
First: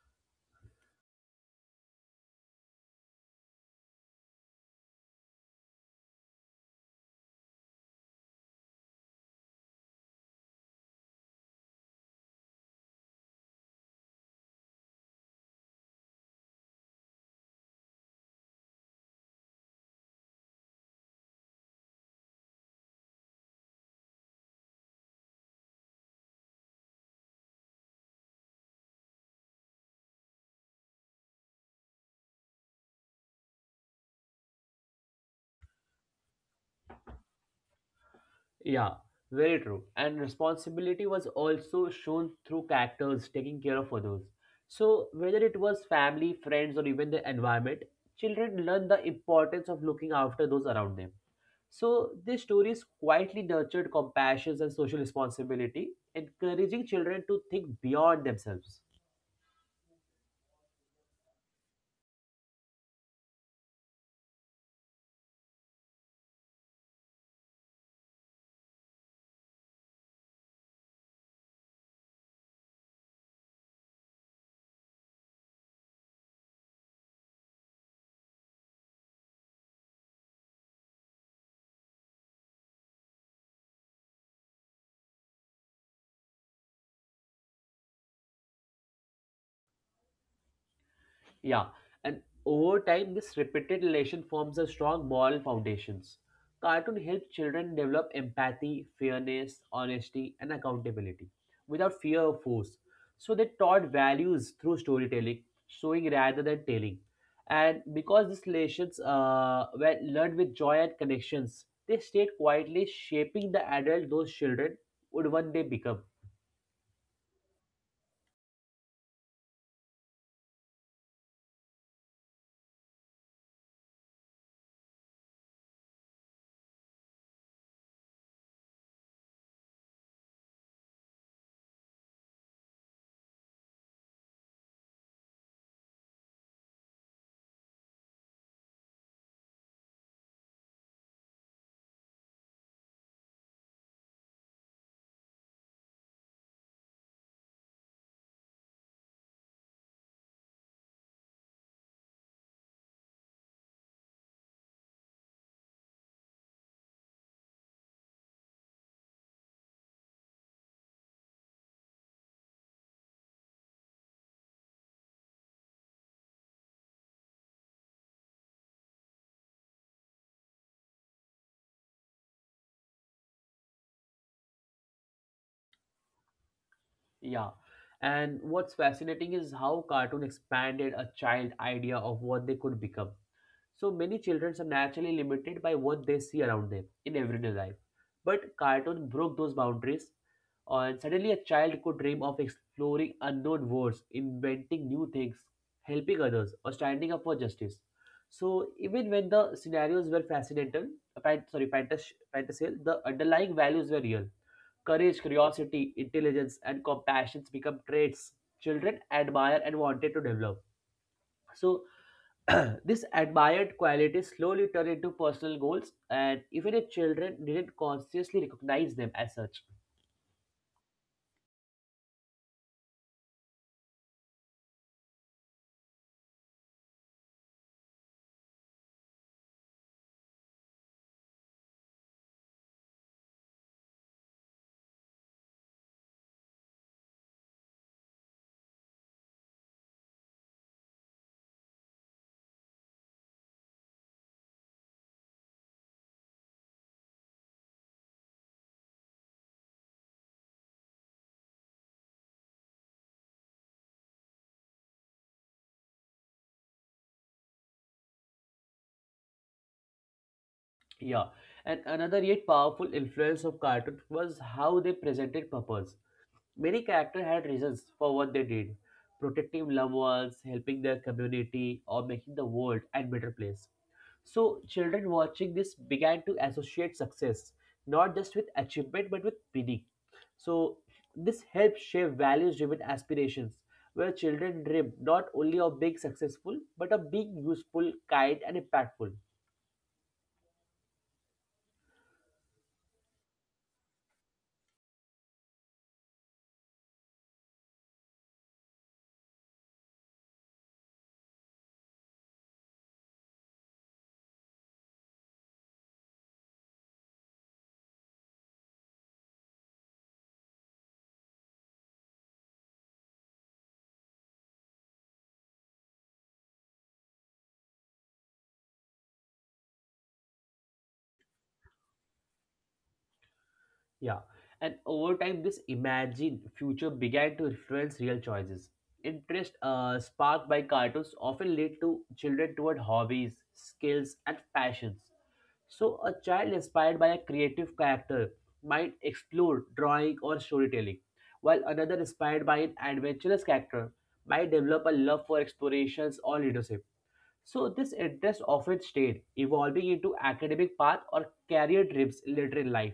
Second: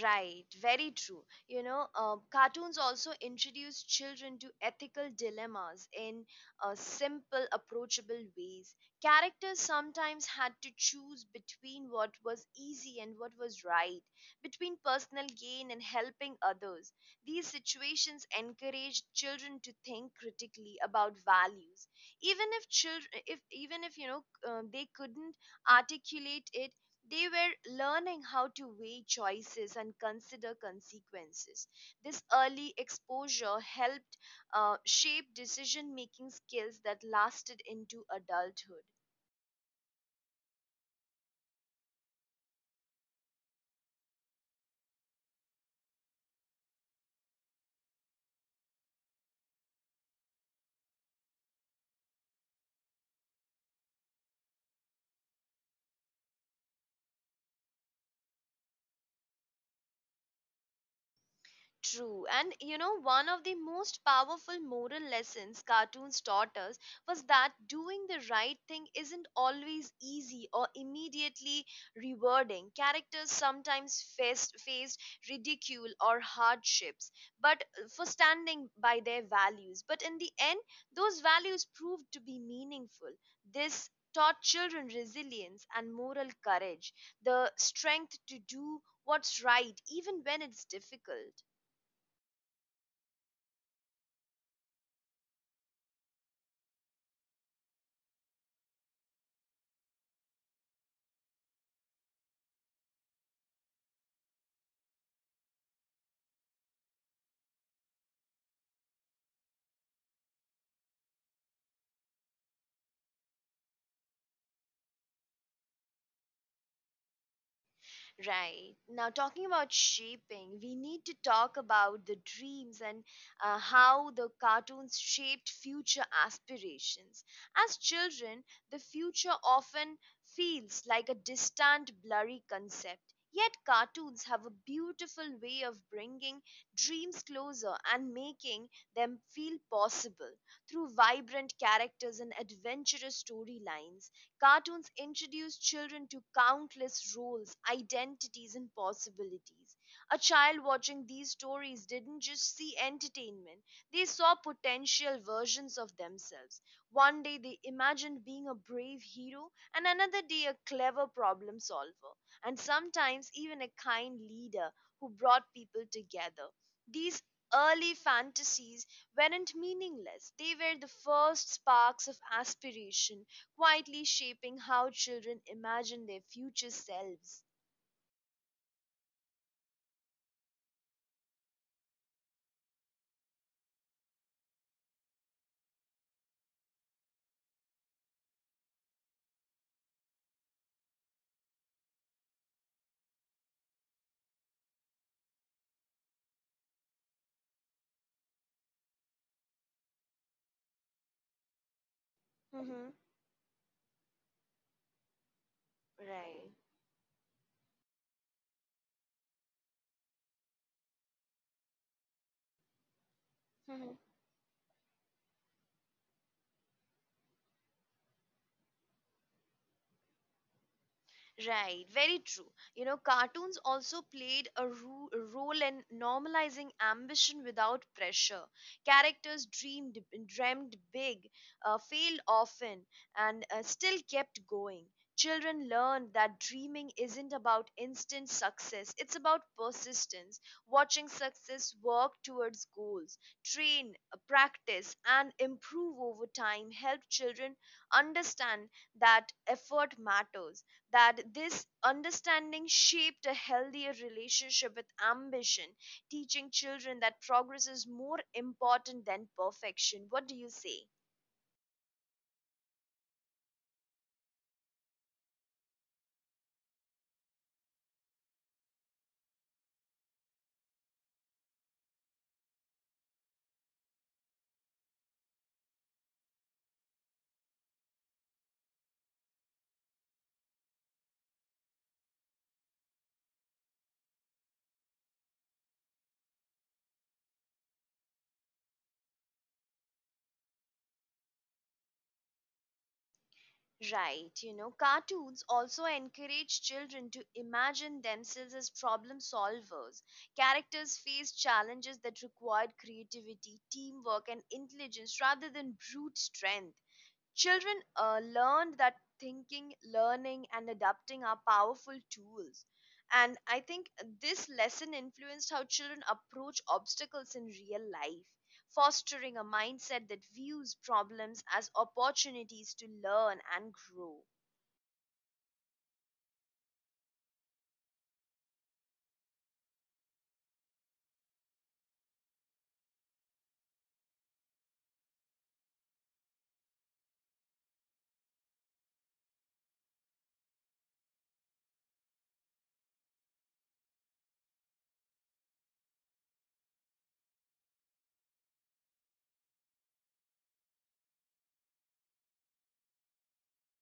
Right, very true. You know, uh, cartoons also introduce children to ethical dilemmas in uh, simple, approachable ways. Characters sometimes had to choose between what was easy and what was right, between personal gain and helping others. These situations encouraged children to think critically about values, even if children, if even if you know, um, they couldn't articulate it. They were learning how to weigh choices and consider consequences. This early exposure helped uh, shape decision making skills that lasted into adulthood. Yeah, very true. And responsibility was also shown through characters taking care of others. So, whether it was family, friends, or even the environment, children learn the importance of looking after those around them. So, these stories quietly nurtured compassion and social responsibility, encouraging children to think beyond themselves. True. And you know, one of the most powerful moral lessons cartoons taught us was that doing the right thing isn't always easy or immediately rewarding. Characters sometimes faced, faced ridicule or hardships, but for standing by their values. But in the end, those values proved to be meaningful. This taught children resilience and moral courage, the strength to do what's right even when it's difficult. Yeah, and over time, this repeated relation forms a strong moral foundations. Cartoon helps children develop empathy, fairness, honesty, and accountability without fear or force. So they taught values through storytelling, showing rather than telling. And because these lessons uh, were learned with joy and connections, they stayed quietly shaping the adult those children would one day become. Right. Now, talking about shaping, we need to talk about the dreams and uh, how the cartoons shaped future aspirations. As children, the future often feels like a distant, blurry concept. Yet, cartoons have a beautiful way of bringing dreams closer and making them feel possible through vibrant characters and adventurous storylines. Cartoons introduce children to countless roles, identities, and possibilities. A child watching these stories didn't just see entertainment, they saw potential versions of themselves. One day they imagined being a brave hero, and another day a clever problem solver, and sometimes even a kind leader who brought people together. These early fantasies weren't meaningless, they were the first sparks of aspiration quietly shaping how children imagine their future selves. Yeah. And what's fascinating is how cartoon expanded a child idea of what they could become. So many children are naturally limited by what they see around them in everyday life. But cartoon broke those boundaries, and suddenly a child could dream of exploring unknown worlds, inventing new things, helping others, or standing up for justice. So even when the scenarios were fascinational, fan- sorry, Mm-hmm. fantas- fantasy, the underlying values were real. Courage, Right. curiosity, intelligence, and compassion become traits children admire and wanted to develop. So this admired quality slowly turned into personal goals, and even the children didn't consciously recognize them as such. Right, very true. You know, cartoons also played a ru- role in normalizing ambition without pressure. Characters dreamed, dreamed big, uh, failed often, and uh, still kept going. Children learned that dreaming isn't about instant success, it's about persistence, watching success work towards goals, train, uh, practice, and improve over time help children understand that effort matters that this understanding shaped a healthier relationship with ambition, teaching children that progress is more important than perfection. What do you say? Yeah, and another yet powerful influence of cartoons was how they presented purpose. Many characters had reasons for what they did, protecting loved ones, helping their community, or making the world a better place. So, children watching this began to associate success not just with achievement but with meaning. So this helps shape values-driven aspirations, where children dream not only of being successful but of being useful, kind, and impactful. Right, you know, cartoons also encourage children to imagine themselves as problem solvers. Characters face challenges that required creativity, teamwork, and intelligence rather than brute strength. Children uh, learned that thinking, learning, and adapting are powerful tools. And I think this lesson influenced how children approach obstacles in real life, fostering a mindset that views problems as opportunities to learn and grow. Yeah, and over time, this imagined future began to influence real choices. Interest uh, sparked by cartoons often lead to children toward hobbies, skills, and passions. So, a child inspired by a creative character might explore drawing or storytelling, while another inspired by an adventurous character might develop a love for explorations or leadership. So, this interest often stayed, evolving into academic path or career trips later in life.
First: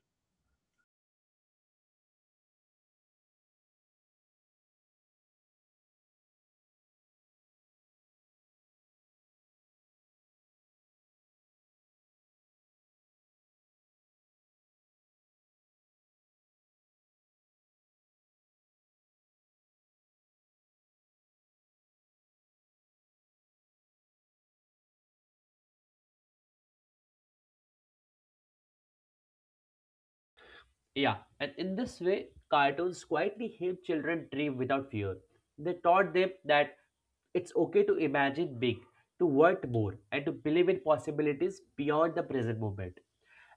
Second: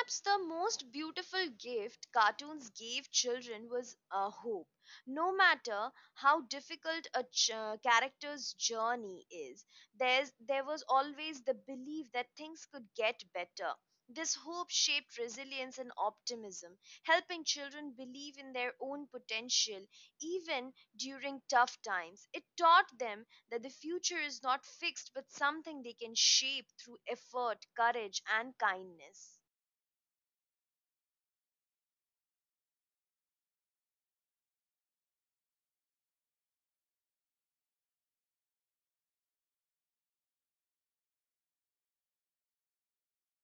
Perhaps the most beautiful gift cartoons gave children was uh, hope. No matter how difficult a ch- uh, character's journey is, there's, there was always the belief that things could get better. This hope shaped resilience and optimism, helping children believe in their own potential even during tough times. It taught them that the future is not fixed but something they can shape through effort, courage, and kindness. Yeah, and in this way, cartoons quietly help children dream without fear. They taught them that it's okay to imagine big, to want more, and to believe in possibilities beyond the present moment.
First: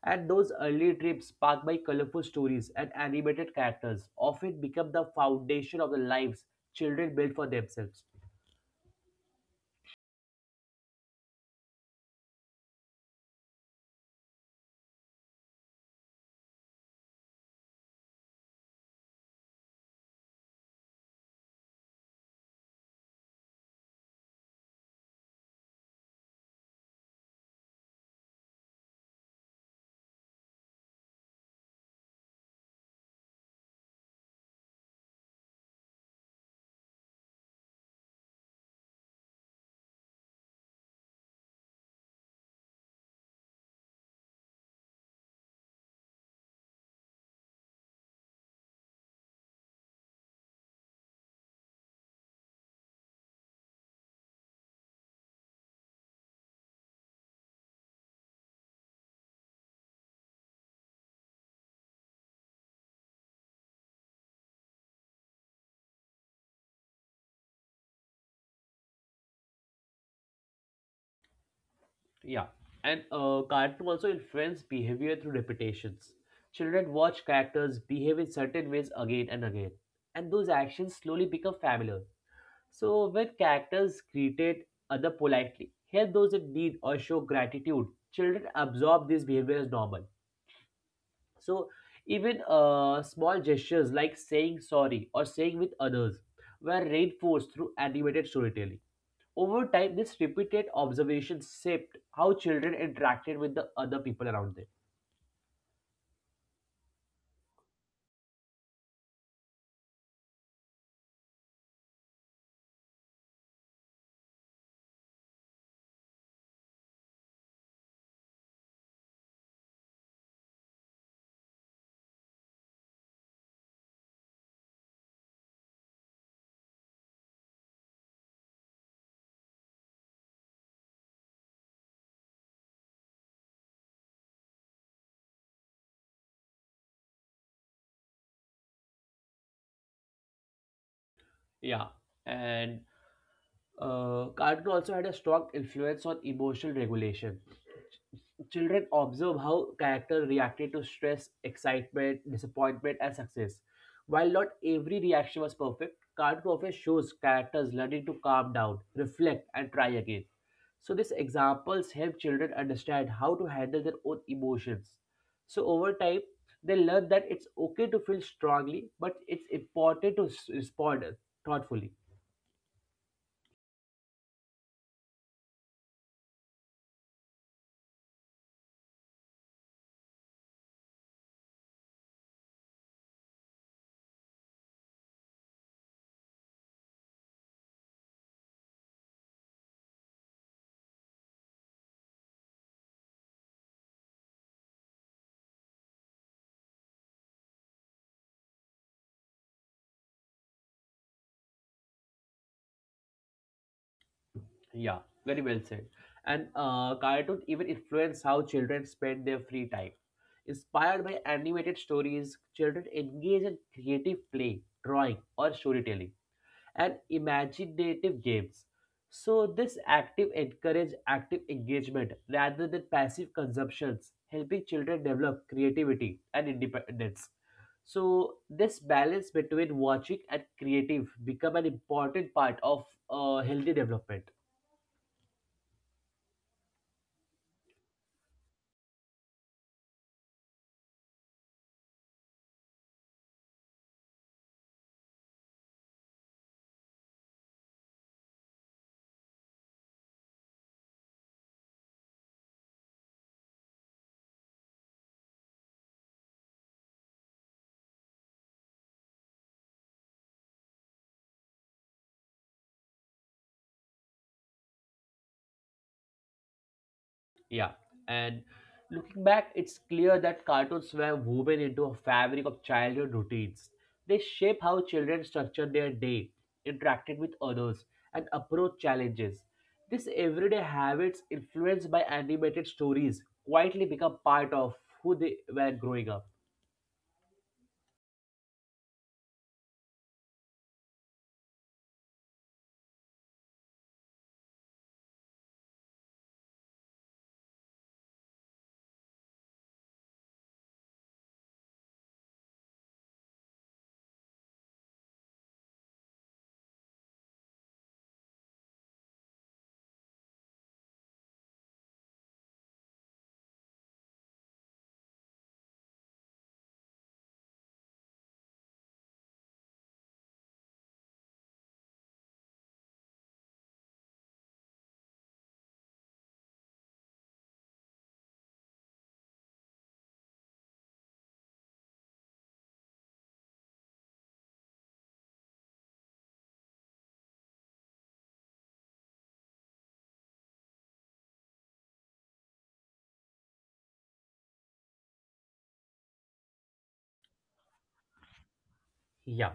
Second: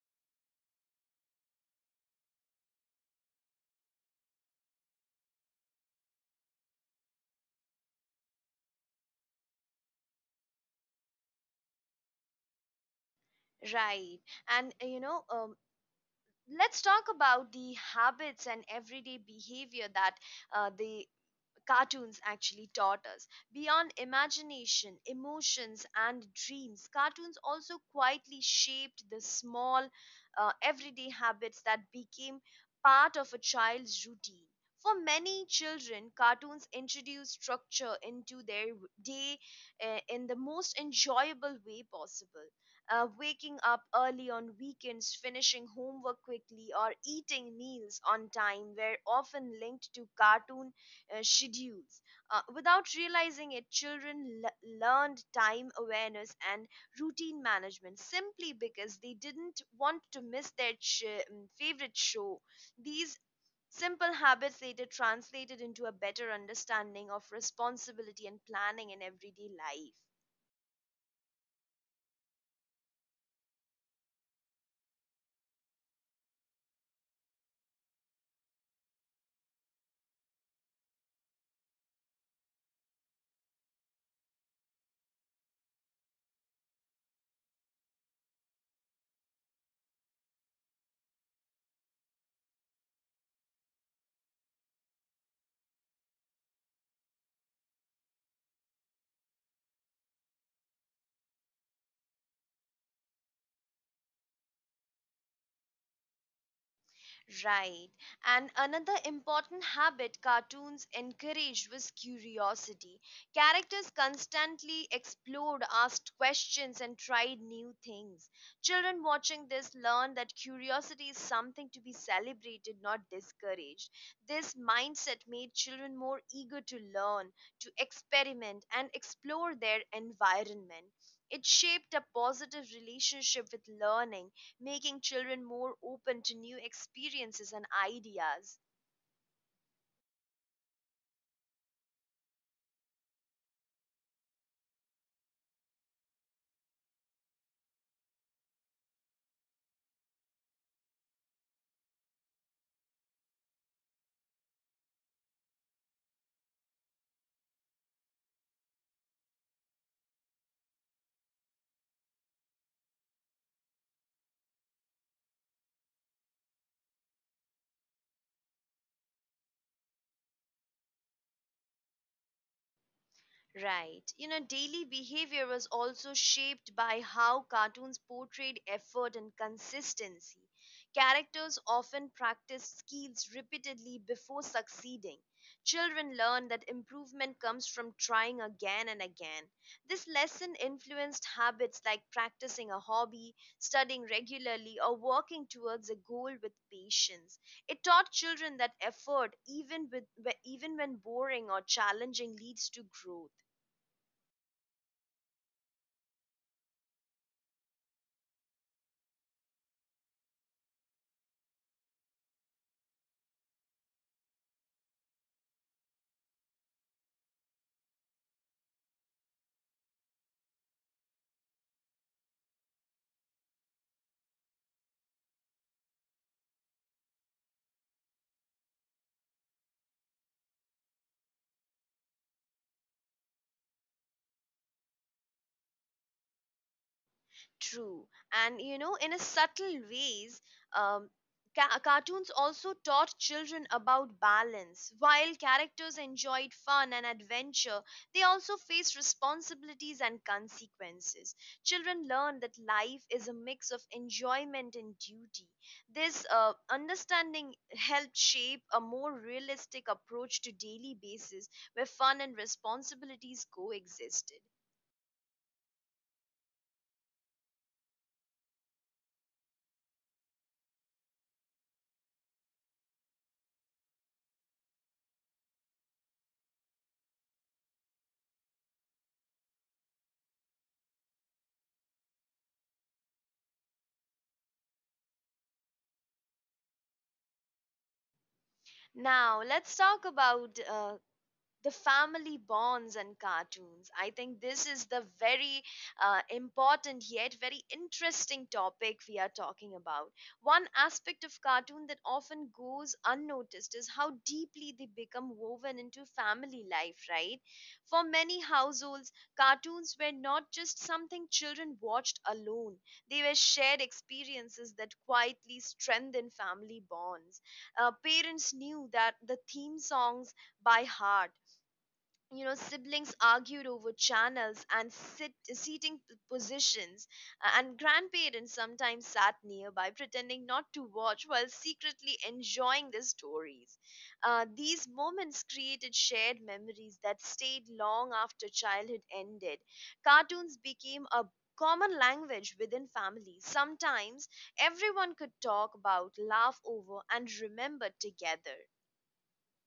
And those early dreams, sparked by colorful stories and animated characters, often become the foundation of the lives children build for themselves. Right. And uh, you know, um, let's talk about the habits and everyday behavior that uh, they cartoons actually taught us. Beyond imagination, emotions, and dreams, cartoons also quietly shaped the small, uh, everyday habits that became part of a child's routine. For many children, cartoons introduce structure into their w- day uh, in the most enjoyable way possible. Uh, waking up early on weekends, finishing homework quickly, or eating meals on time were often linked to cartoon uh, schedules. Uh, without realizing it, children l- learned time awareness and routine management simply because they didn't want to miss their ch- um, favorite show. These simple habits later translated into a better understanding of responsibility and planning in everyday life. Yeah, and uh, cartoon also influence behavior through repetitions. Children watch characters behave in certain ways again and again, and those actions slowly become familiar. So when characters greeted other politely, help those in need, or show gratitude, children absorb these behavior as normal. So even uh, small gestures like saying sorry or saying with others were reinforced through animated storytelling. Over time, this repeated observation shaped how children interacted with the other people around them. Right. And another important habit cartoons encouraged was curiosity. Characters constantly explored, asked questions, and tried new things. Children watching this learn that curiosity is something to be celebrated, not discouraged. This mindset made children more eager to learn, to experiment, and explore their environment. It shaped a positive relationship with learning making children more open to new experiences and ideas. Yeah, and uh, cartoon also had a strong influence on emotional regulation. Ch- Children observe how characters reacted to stress, excitement, disappointment, and success. While not every reaction was perfect, cartoon often shows characters learning to calm down, reflect, and try again. So these examples help children understand how to handle their own emotions. So over time, they learn that it's okay to feel strongly, but it's important to s- respond thoughtfully. Right. You know, daily behavior was also shaped by how cartoons portrayed effort and consistency. Characters often practiced skills repeatedly before succeeding. Children learn that improvement comes from trying again and again. This lesson influenced habits like practicing a hobby, studying regularly, or working towards a goal with patience. It taught children that effort, even, with, even when boring or challenging, leads to growth. Yeah, very well said. And uh, cartoons even influence how children spend their free time. Inspired by animated stories, children engage in creative play, drawing, or storytelling, and imaginative games. So this active encourage active engagement rather than passive consumptions, helping children develop creativity and independence. So this balance between watching and creative become an important part of uh, healthy development. True. And you know, in a subtle ways, um, ca- cartoons also taught children about balance. While characters enjoyed fun and adventure, they also faced responsibilities and consequences. Children learn that life is a mix of enjoyment and duty. This uh, understanding helped shape a more realistic approach to daily basis where fun and responsibilities coexisted. Yeah, and looking back, it's clear that cartoons were woven into a fabric of childhood routines. They shape how children structure their day, interacted with others, and approach challenges. These everyday habits, influenced by animated stories, quietly become part of who they were growing up. Now, let's talk about uh, the family bonds and cartoons. I think this is the very uh, important yet very interesting topic we are talking about. One aspect of cartoon that often goes unnoticed is how deeply they become woven into family life, right? For many households, cartoons were not just something children watched alone. They were shared experiences that quietly strengthened family bonds. Uh, parents knew that the theme songs by heart, you know, siblings argued over channels and sit, seating p- positions, uh, and grandparents sometimes sat nearby pretending not to watch while secretly enjoying the stories. Uh, these moments created shared memories that stayed long after childhood ended. Cartoons became a common language within families, sometimes everyone could talk about, laugh over, and remember together. Yeah.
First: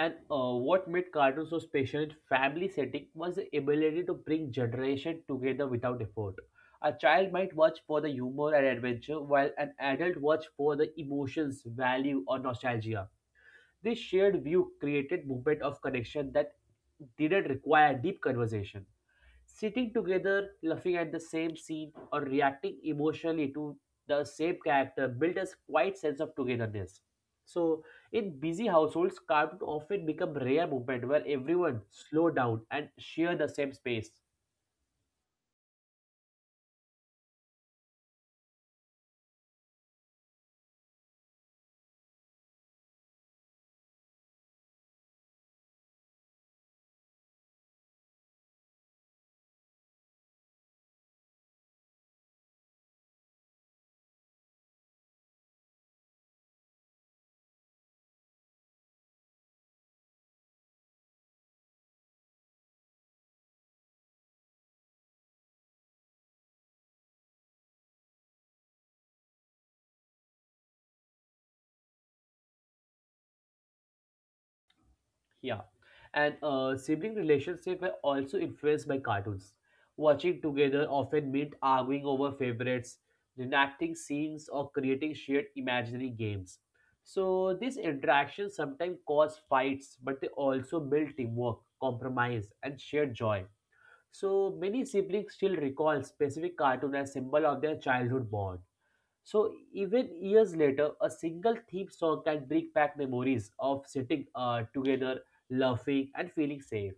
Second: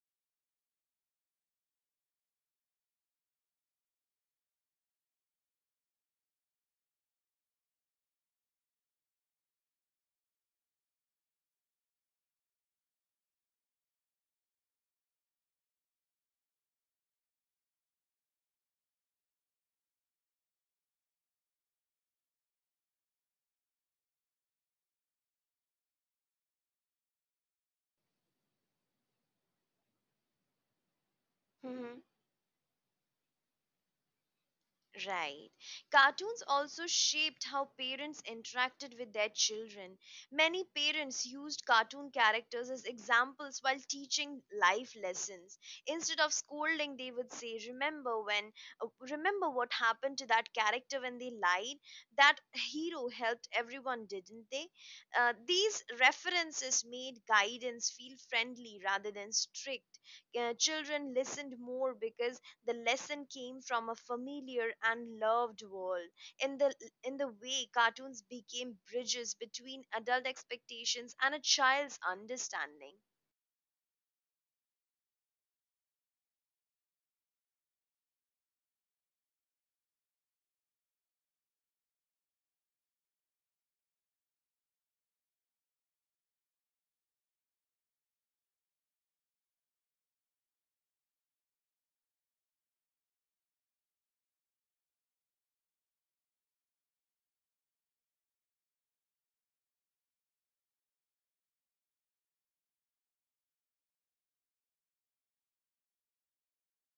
And uh, what made cartoons so special in family setting was the ability to bring generation together without effort. A child might watch for the humor and adventure, while an adult watch for the emotions, value, or nostalgia. This shared view created movement of connection that didn't require deep conversation sitting together, laughing at the same scene, or reacting emotionally to the same character built a quiet sense of togetherness. So, in busy households, cartoons often become rare movement where everyone slow down and share the same space. Right. Cartoons also shaped how parents interacted with their children. Many parents used cartoon characters as examples while teaching life lessons. Instead of scolding, they would say, "Remember when uh, remember what happened to that character when they lied? That hero helped everyone, didn't they?" Uh, these references made guidance feel friendly rather than strict. Uh, children listened more because the lesson came from a familiar and loved world. In the in the way cartoons became bridges between adult expectations and a child's understanding. Yeah. And uh, sibling relationships were also influenced by cartoons. Watching together often meant arguing over favorites, reenacting scenes, or creating shared imaginary games. So these interactions sometimes cause fights, but they also build teamwork, compromise, and shared joy. So many siblings still recall specific cartoons as symbol of their childhood bond. So even years later, a single theme song can bring back memories of sitting uh, together, laughing, and feeling safe.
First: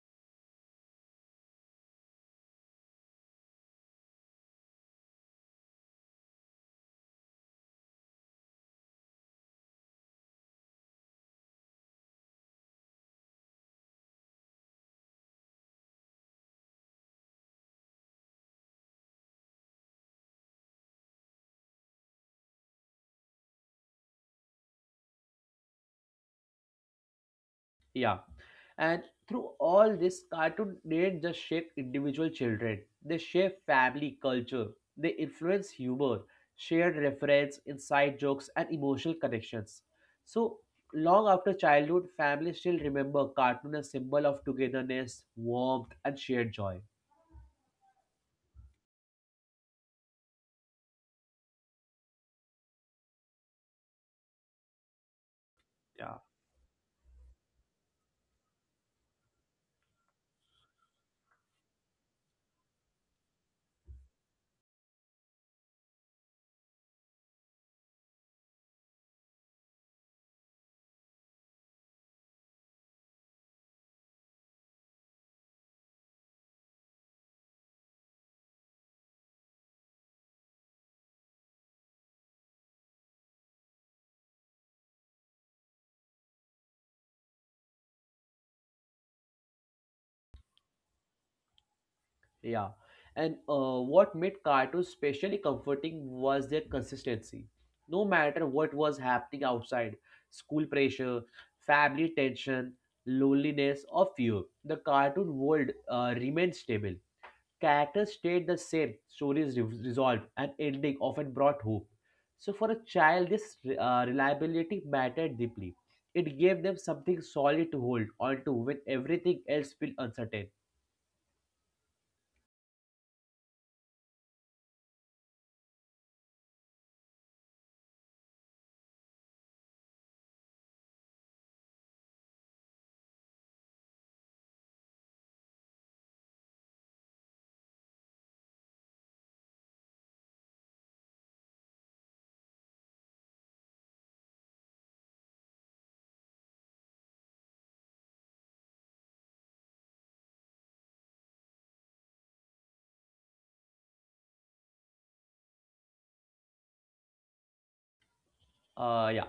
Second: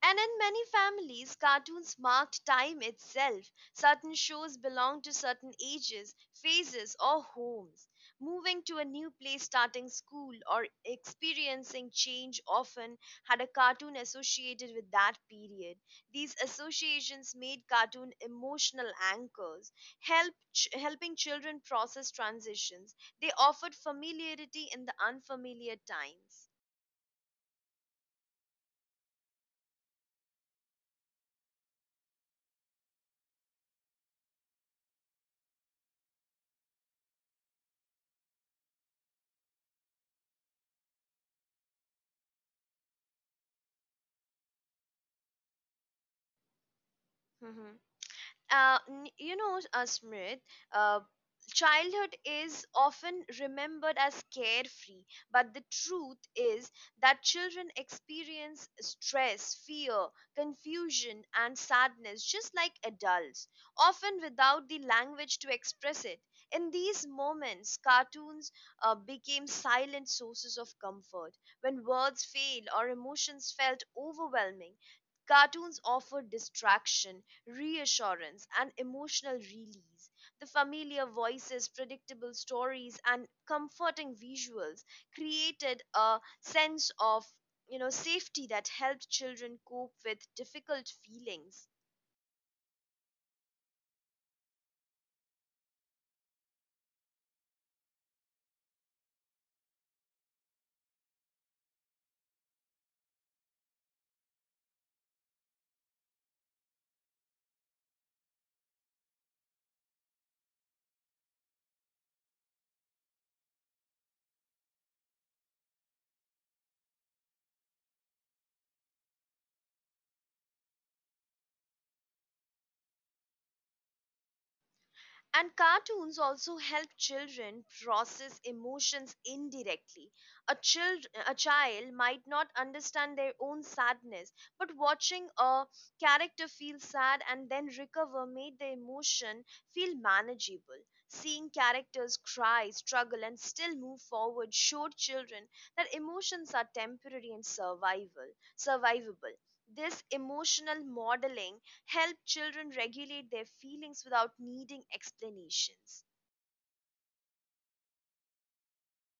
And in many families, cartoons marked time itself. Certain shows belonged to certain ages, phases, or homes. Moving to a new place, starting school, or experiencing change often had a cartoon associated with that period. These associations made cartoon emotional anchors, help ch- helping children process transitions. They offered familiarity in the unfamiliar times. Yeah. And through all this, cartoon didn't just shape individual children, they shape family culture. They influence humor, shared reference, inside jokes, and emotional connections. So long after childhood, families still remember cartoon as symbol of togetherness, warmth, and shared joy. Uh, n- you know, uh, Smrit, uh, childhood is often remembered as carefree, but the truth Yeah. is that children experience stress, fear, confusion, and sadness just like adults, often without the language to express it. In these moments, cartoons uh, became silent sources of comfort. When words fail or emotions felt overwhelming, cartoons offer distraction, reassurance, and emotional release. The familiar voices, predictable stories, and comforting visuals created a sense of, you know, safety that helped children cope with difficult feelings. Yeah. And uh, what made cartoons especially comforting was their consistency. No matter what was happening outside, school pressure, family tension, loneliness, or fear, the cartoon world uh, remained stable. Characters stayed the same, stories re- resolved, and ending often brought hope. So, for a child, this uh, reliability mattered deeply. It gave them something solid to hold onto when everything else felt uncertain. And cartoons also help children process emotions indirectly. A, child, a child might not understand their own sadness, but watching a character feel sad and then recover made the emotion feel manageable. Seeing characters cry, struggle, and still move forward showed children that emotions are temporary and survival, survivable. This emotional modeling help children regulate their feelings without needing explanations. Uh, yeah.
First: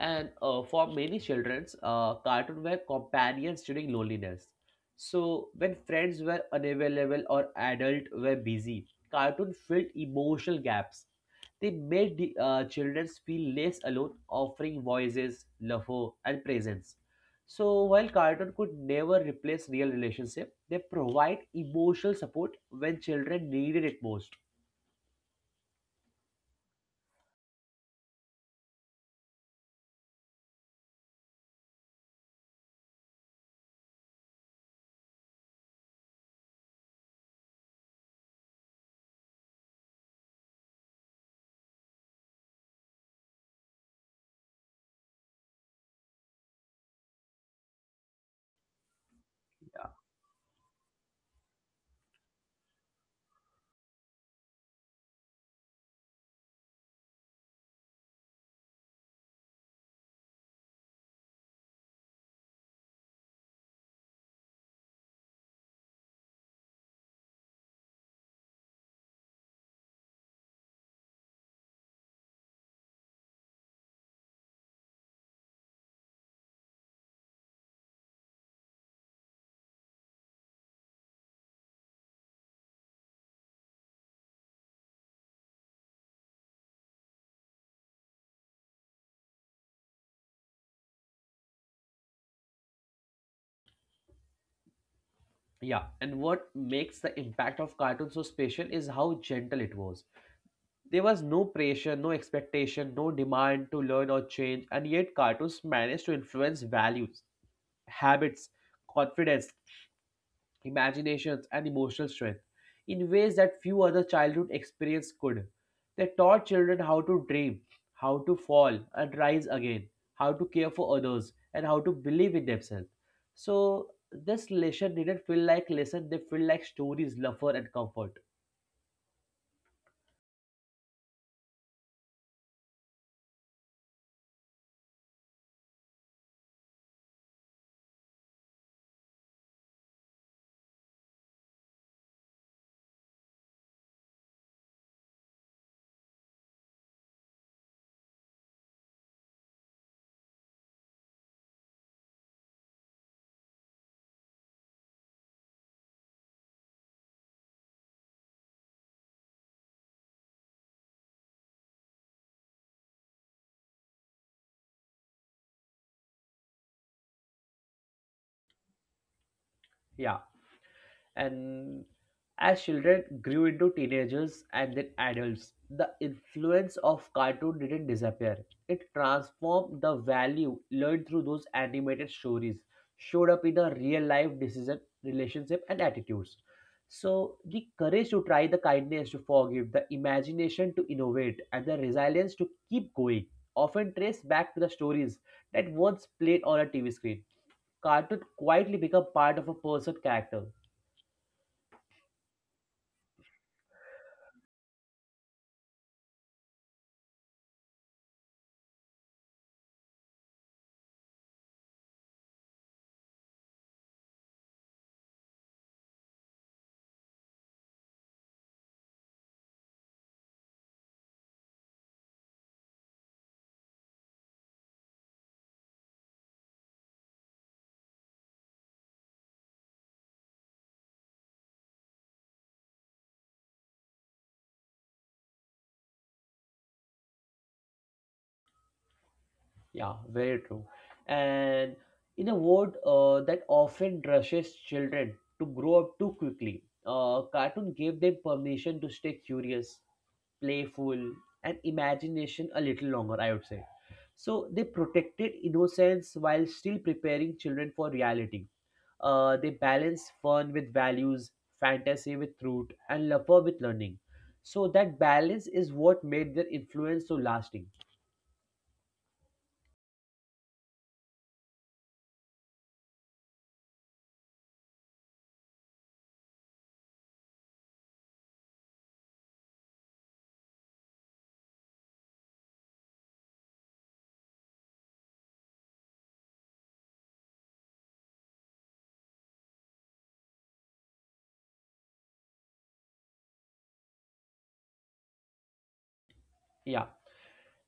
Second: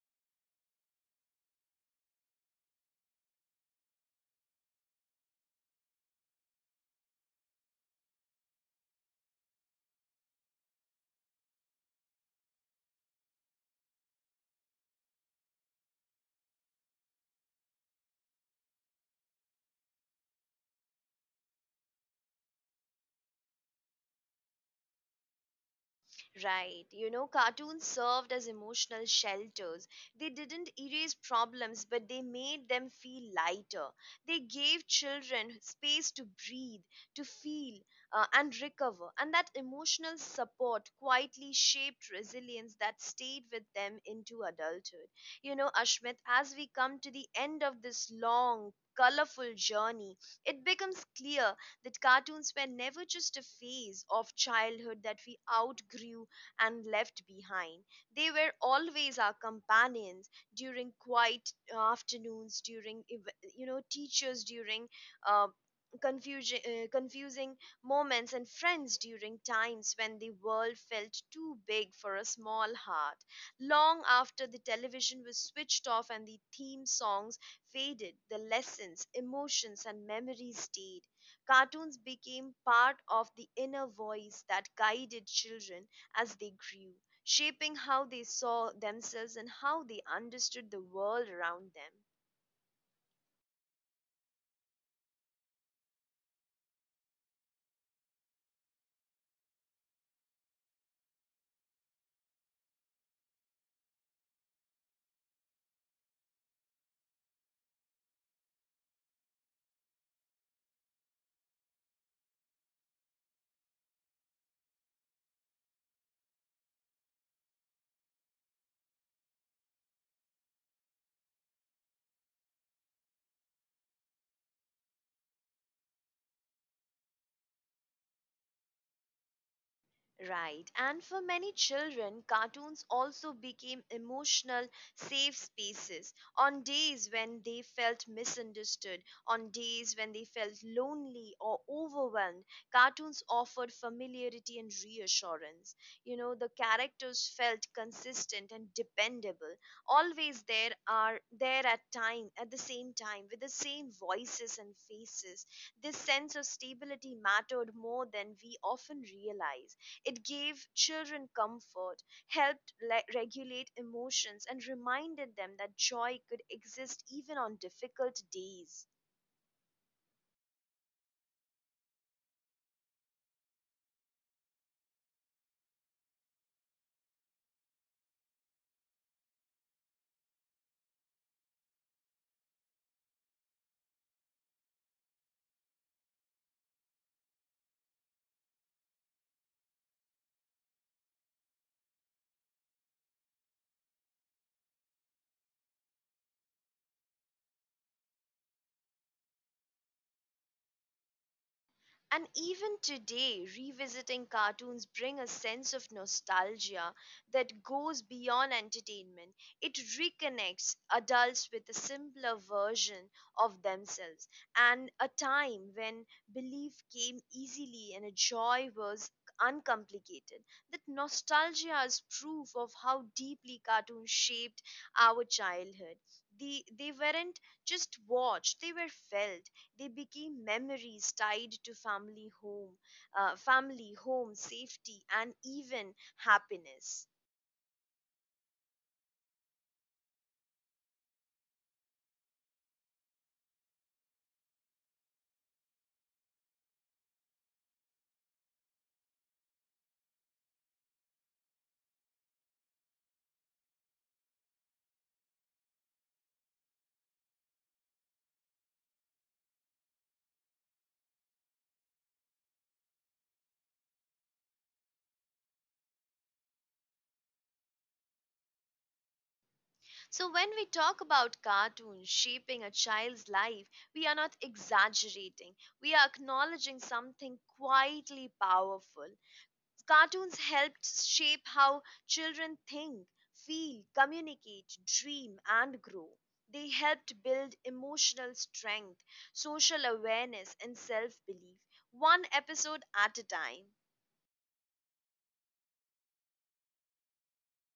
And uh, for many children, uh, cartoons were companions during loneliness. So when friends were unavailable or adults were busy, cartoon filled emotional gaps. They made the, uh, children feel less alone, offering voices, laughter, and presence. So while cartoon could never replace real relationship, they provide emotional support when children needed it most. Right. You know, cartoons served as emotional shelters. They didn't erase problems, but they made them feel lighter. They gave children space to breathe, to feel, uh, and recover. And that emotional support quietly shaped resilience that stayed with them into adulthood. You know, Ashmit, as we come to the end of this long, colorful journey, it becomes clear that cartoons were never just a phase of childhood that we outgrew and left behind. They were always our companions during quiet afternoons, during ev- you know teachers, during uh, confusion, uh, confusing moments, and friends during times when the world felt too big for a small heart. Long after the television was switched off and the theme songs faded, the lessons, emotions, and memories stayed. Cartoons became part of the inner voice that guided children as they grew, shaping how they saw themselves and how they understood the world around them. Yeah, and what makes the impact of cartoon so special is how gentle it was. There was no pressure, no expectation, no demand to learn or change, and yet cartoons managed to influence values, habits, confidence, imaginations, and emotional strength in ways that few other childhood experience could. They taught children how to dream, how to fall and rise again, how to care for others, and how to believe in themselves. So this lesson didn't feel like lesson; they feel like stories, laughter, and comfort. Right. And for many children, cartoons also became emotional safe spaces on days when they felt misunderstood, on days when they felt lonely or overwhelmed. Cartoons offered familiarity and reassurance. You know, the characters felt consistent and dependable, always there are there at time at the same time with the same voices and faces. This sense of stability mattered more than we often realize. It gave children comfort, helped le- regulate emotions, and reminded them that joy could exist even on difficult days. Yeah, and as children grew into teenagers and then adults, the influence of cartoon didn't disappear. It transformed the value learned through those animated stories, showed up in the real life decision, relationship, and attitudes. So, the courage to try, the kindness to forgive, the imagination to innovate, and the resilience to keep going often trace back to the stories that once played on a T V screen. Cartoon quietly become part of a person's character. And even today, revisiting cartoons bring a sense of nostalgia that goes beyond entertainment. It reconnects adults with a simpler version of themselves and a time when belief came easily and a joy was uncomplicated. That nostalgia is proof of how deeply cartoons shaped our childhood. The, they weren't just watched, they were felt. They became memories tied to family home, uh, family home safety, and even happiness. Yeah, very true. And in a world uh, that often rushes children to grow up too quickly, uh, cartoon gave them permission to stay curious, playful, and imagination a little longer, I would say. So they protected innocence while still preparing children for reality. Uh, they balance fun with values, fantasy with truth, and laughter with learning. So that balance is what made their influence so lasting. So when we talk about cartoons shaping a child's life, we are not exaggerating. We are acknowledging something quietly powerful. Cartoons helped shape how children think, feel, communicate, dream, and grow. They helped build emotional strength, social awareness, and self belief, one episode at a time. Yeah,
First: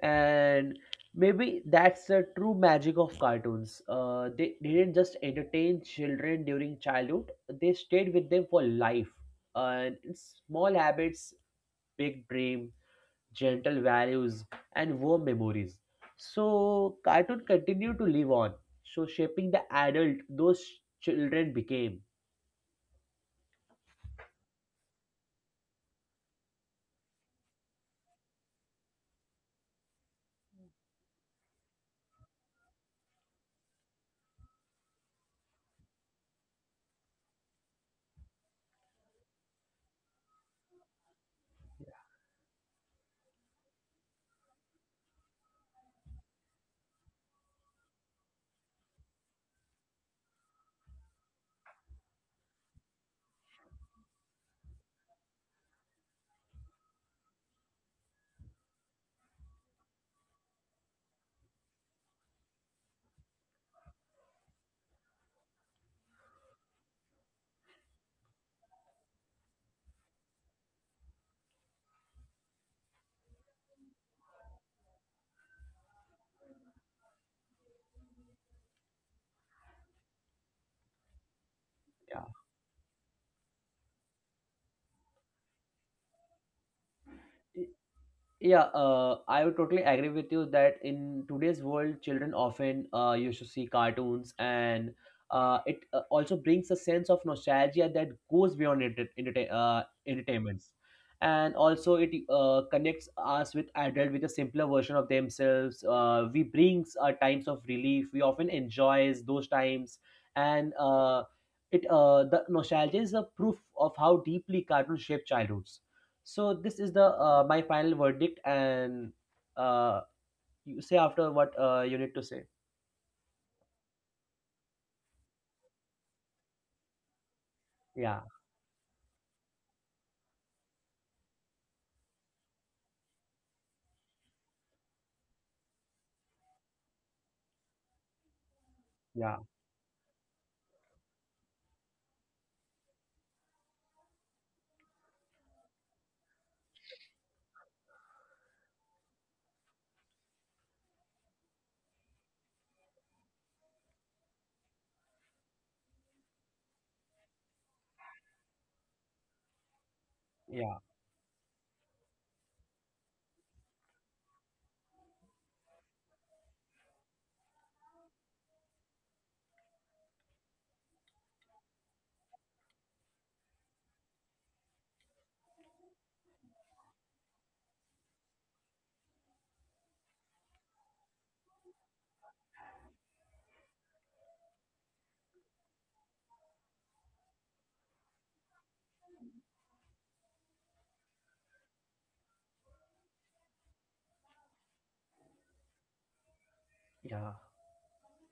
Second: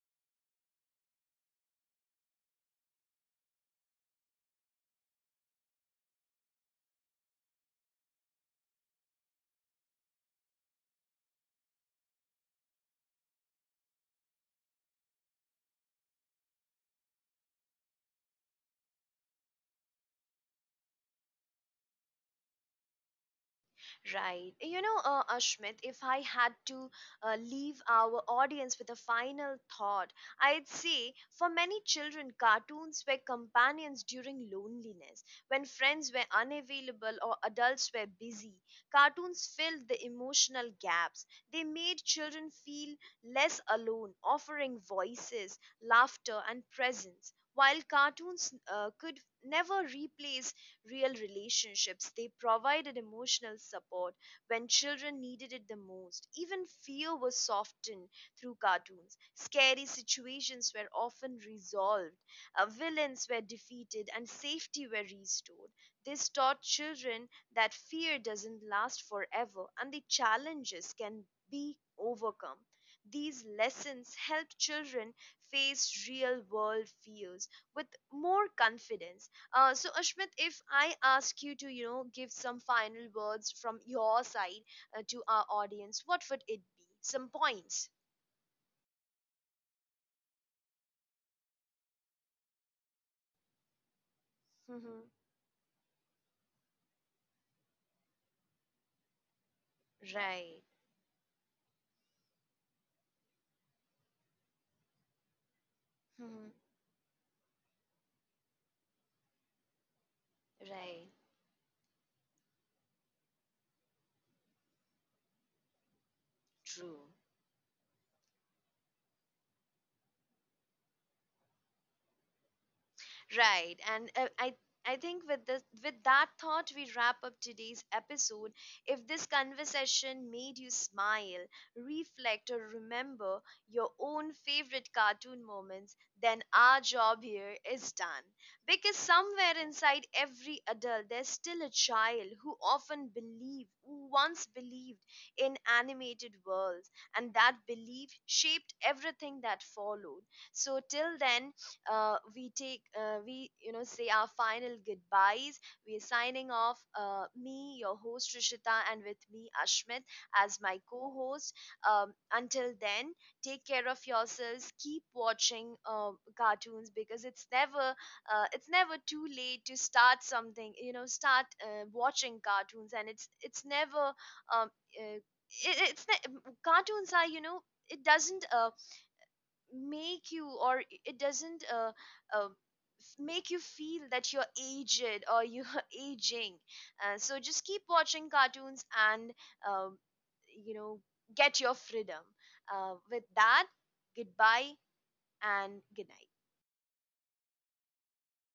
and maybe that's the true magic of cartoons uh, they didn't just entertain children during childhood, they stayed with them for life, and in small habits, big dream, gentle values, and warm memories. So cartoon continued to live on, so shaping the adult those children became. Right. You know, uh, Ashmit, if I had to uh, leave our audience with a final thought, I'd say for many children, cartoons were companions during loneliness. When friends were unavailable or adults were busy, cartoons filled the emotional gaps. They made children feel less alone, offering voices, laughter, and presence. While cartoons uh, could never replace real relationships. They provided emotional support when children needed it the most. Even fear was softened through cartoons. Scary situations were often resolved, uh, villains were defeated, and safety were restored. This taught children that fear doesn't last forever and the challenges can be overcome. These lessons help children face real world fears with more confidence. Uh, so Ashmit, if I ask you to, you know, Yeah. give some final words from your side uh, to our audience, what would it be? Some points. Yeah, uh, I would totally agree with you that in today's world, children often uh, used to see cartoons, and Mm-hmm. uh, it uh, also brings a sense of nostalgia that goes beyond enter- entertain- uh, Right. entertainments. And also, it uh, connects us with adults with a simpler version of themselves. Uh, we Mm-hmm. brings uh, times of relief. We often enjoys those times, and Right. uh, it uh, the nostalgia is a proof of how deeply cartoons shape childhoods. So this is the True. uh, my final verdict, and uh, you say after what uh, you need to say. Right. And uh, I I think with this with that thought we wrap up today's Yeah, episode. If this conversation made you smile, reflect or remember your own favorite cartoon moments, then our job here is done. Because yeah, somewhere inside every adult there's still a child who often believed who once believed in animated worlds and that belief shaped everything that followed. So till then uh, we take uh, we, you know, say our final goodbyes. We're signing off, uh, me your host Rishita and with me Ashmit as yeah, my co-host. Um, until then take care of yourselves, keep watching uh, cartoons, because it's never uh, it's never too late to start something, you know, start uh, watching cartoons. And it's it's never um, uh, it, it's ne- cartoons are, you know, it doesn't uh, make you or it doesn't uh, uh, make you feel that you're aged or you're aging. Uh, so just keep watching cartoons and um, you know get your freedom uh, with that, goodbye and good night. yeah.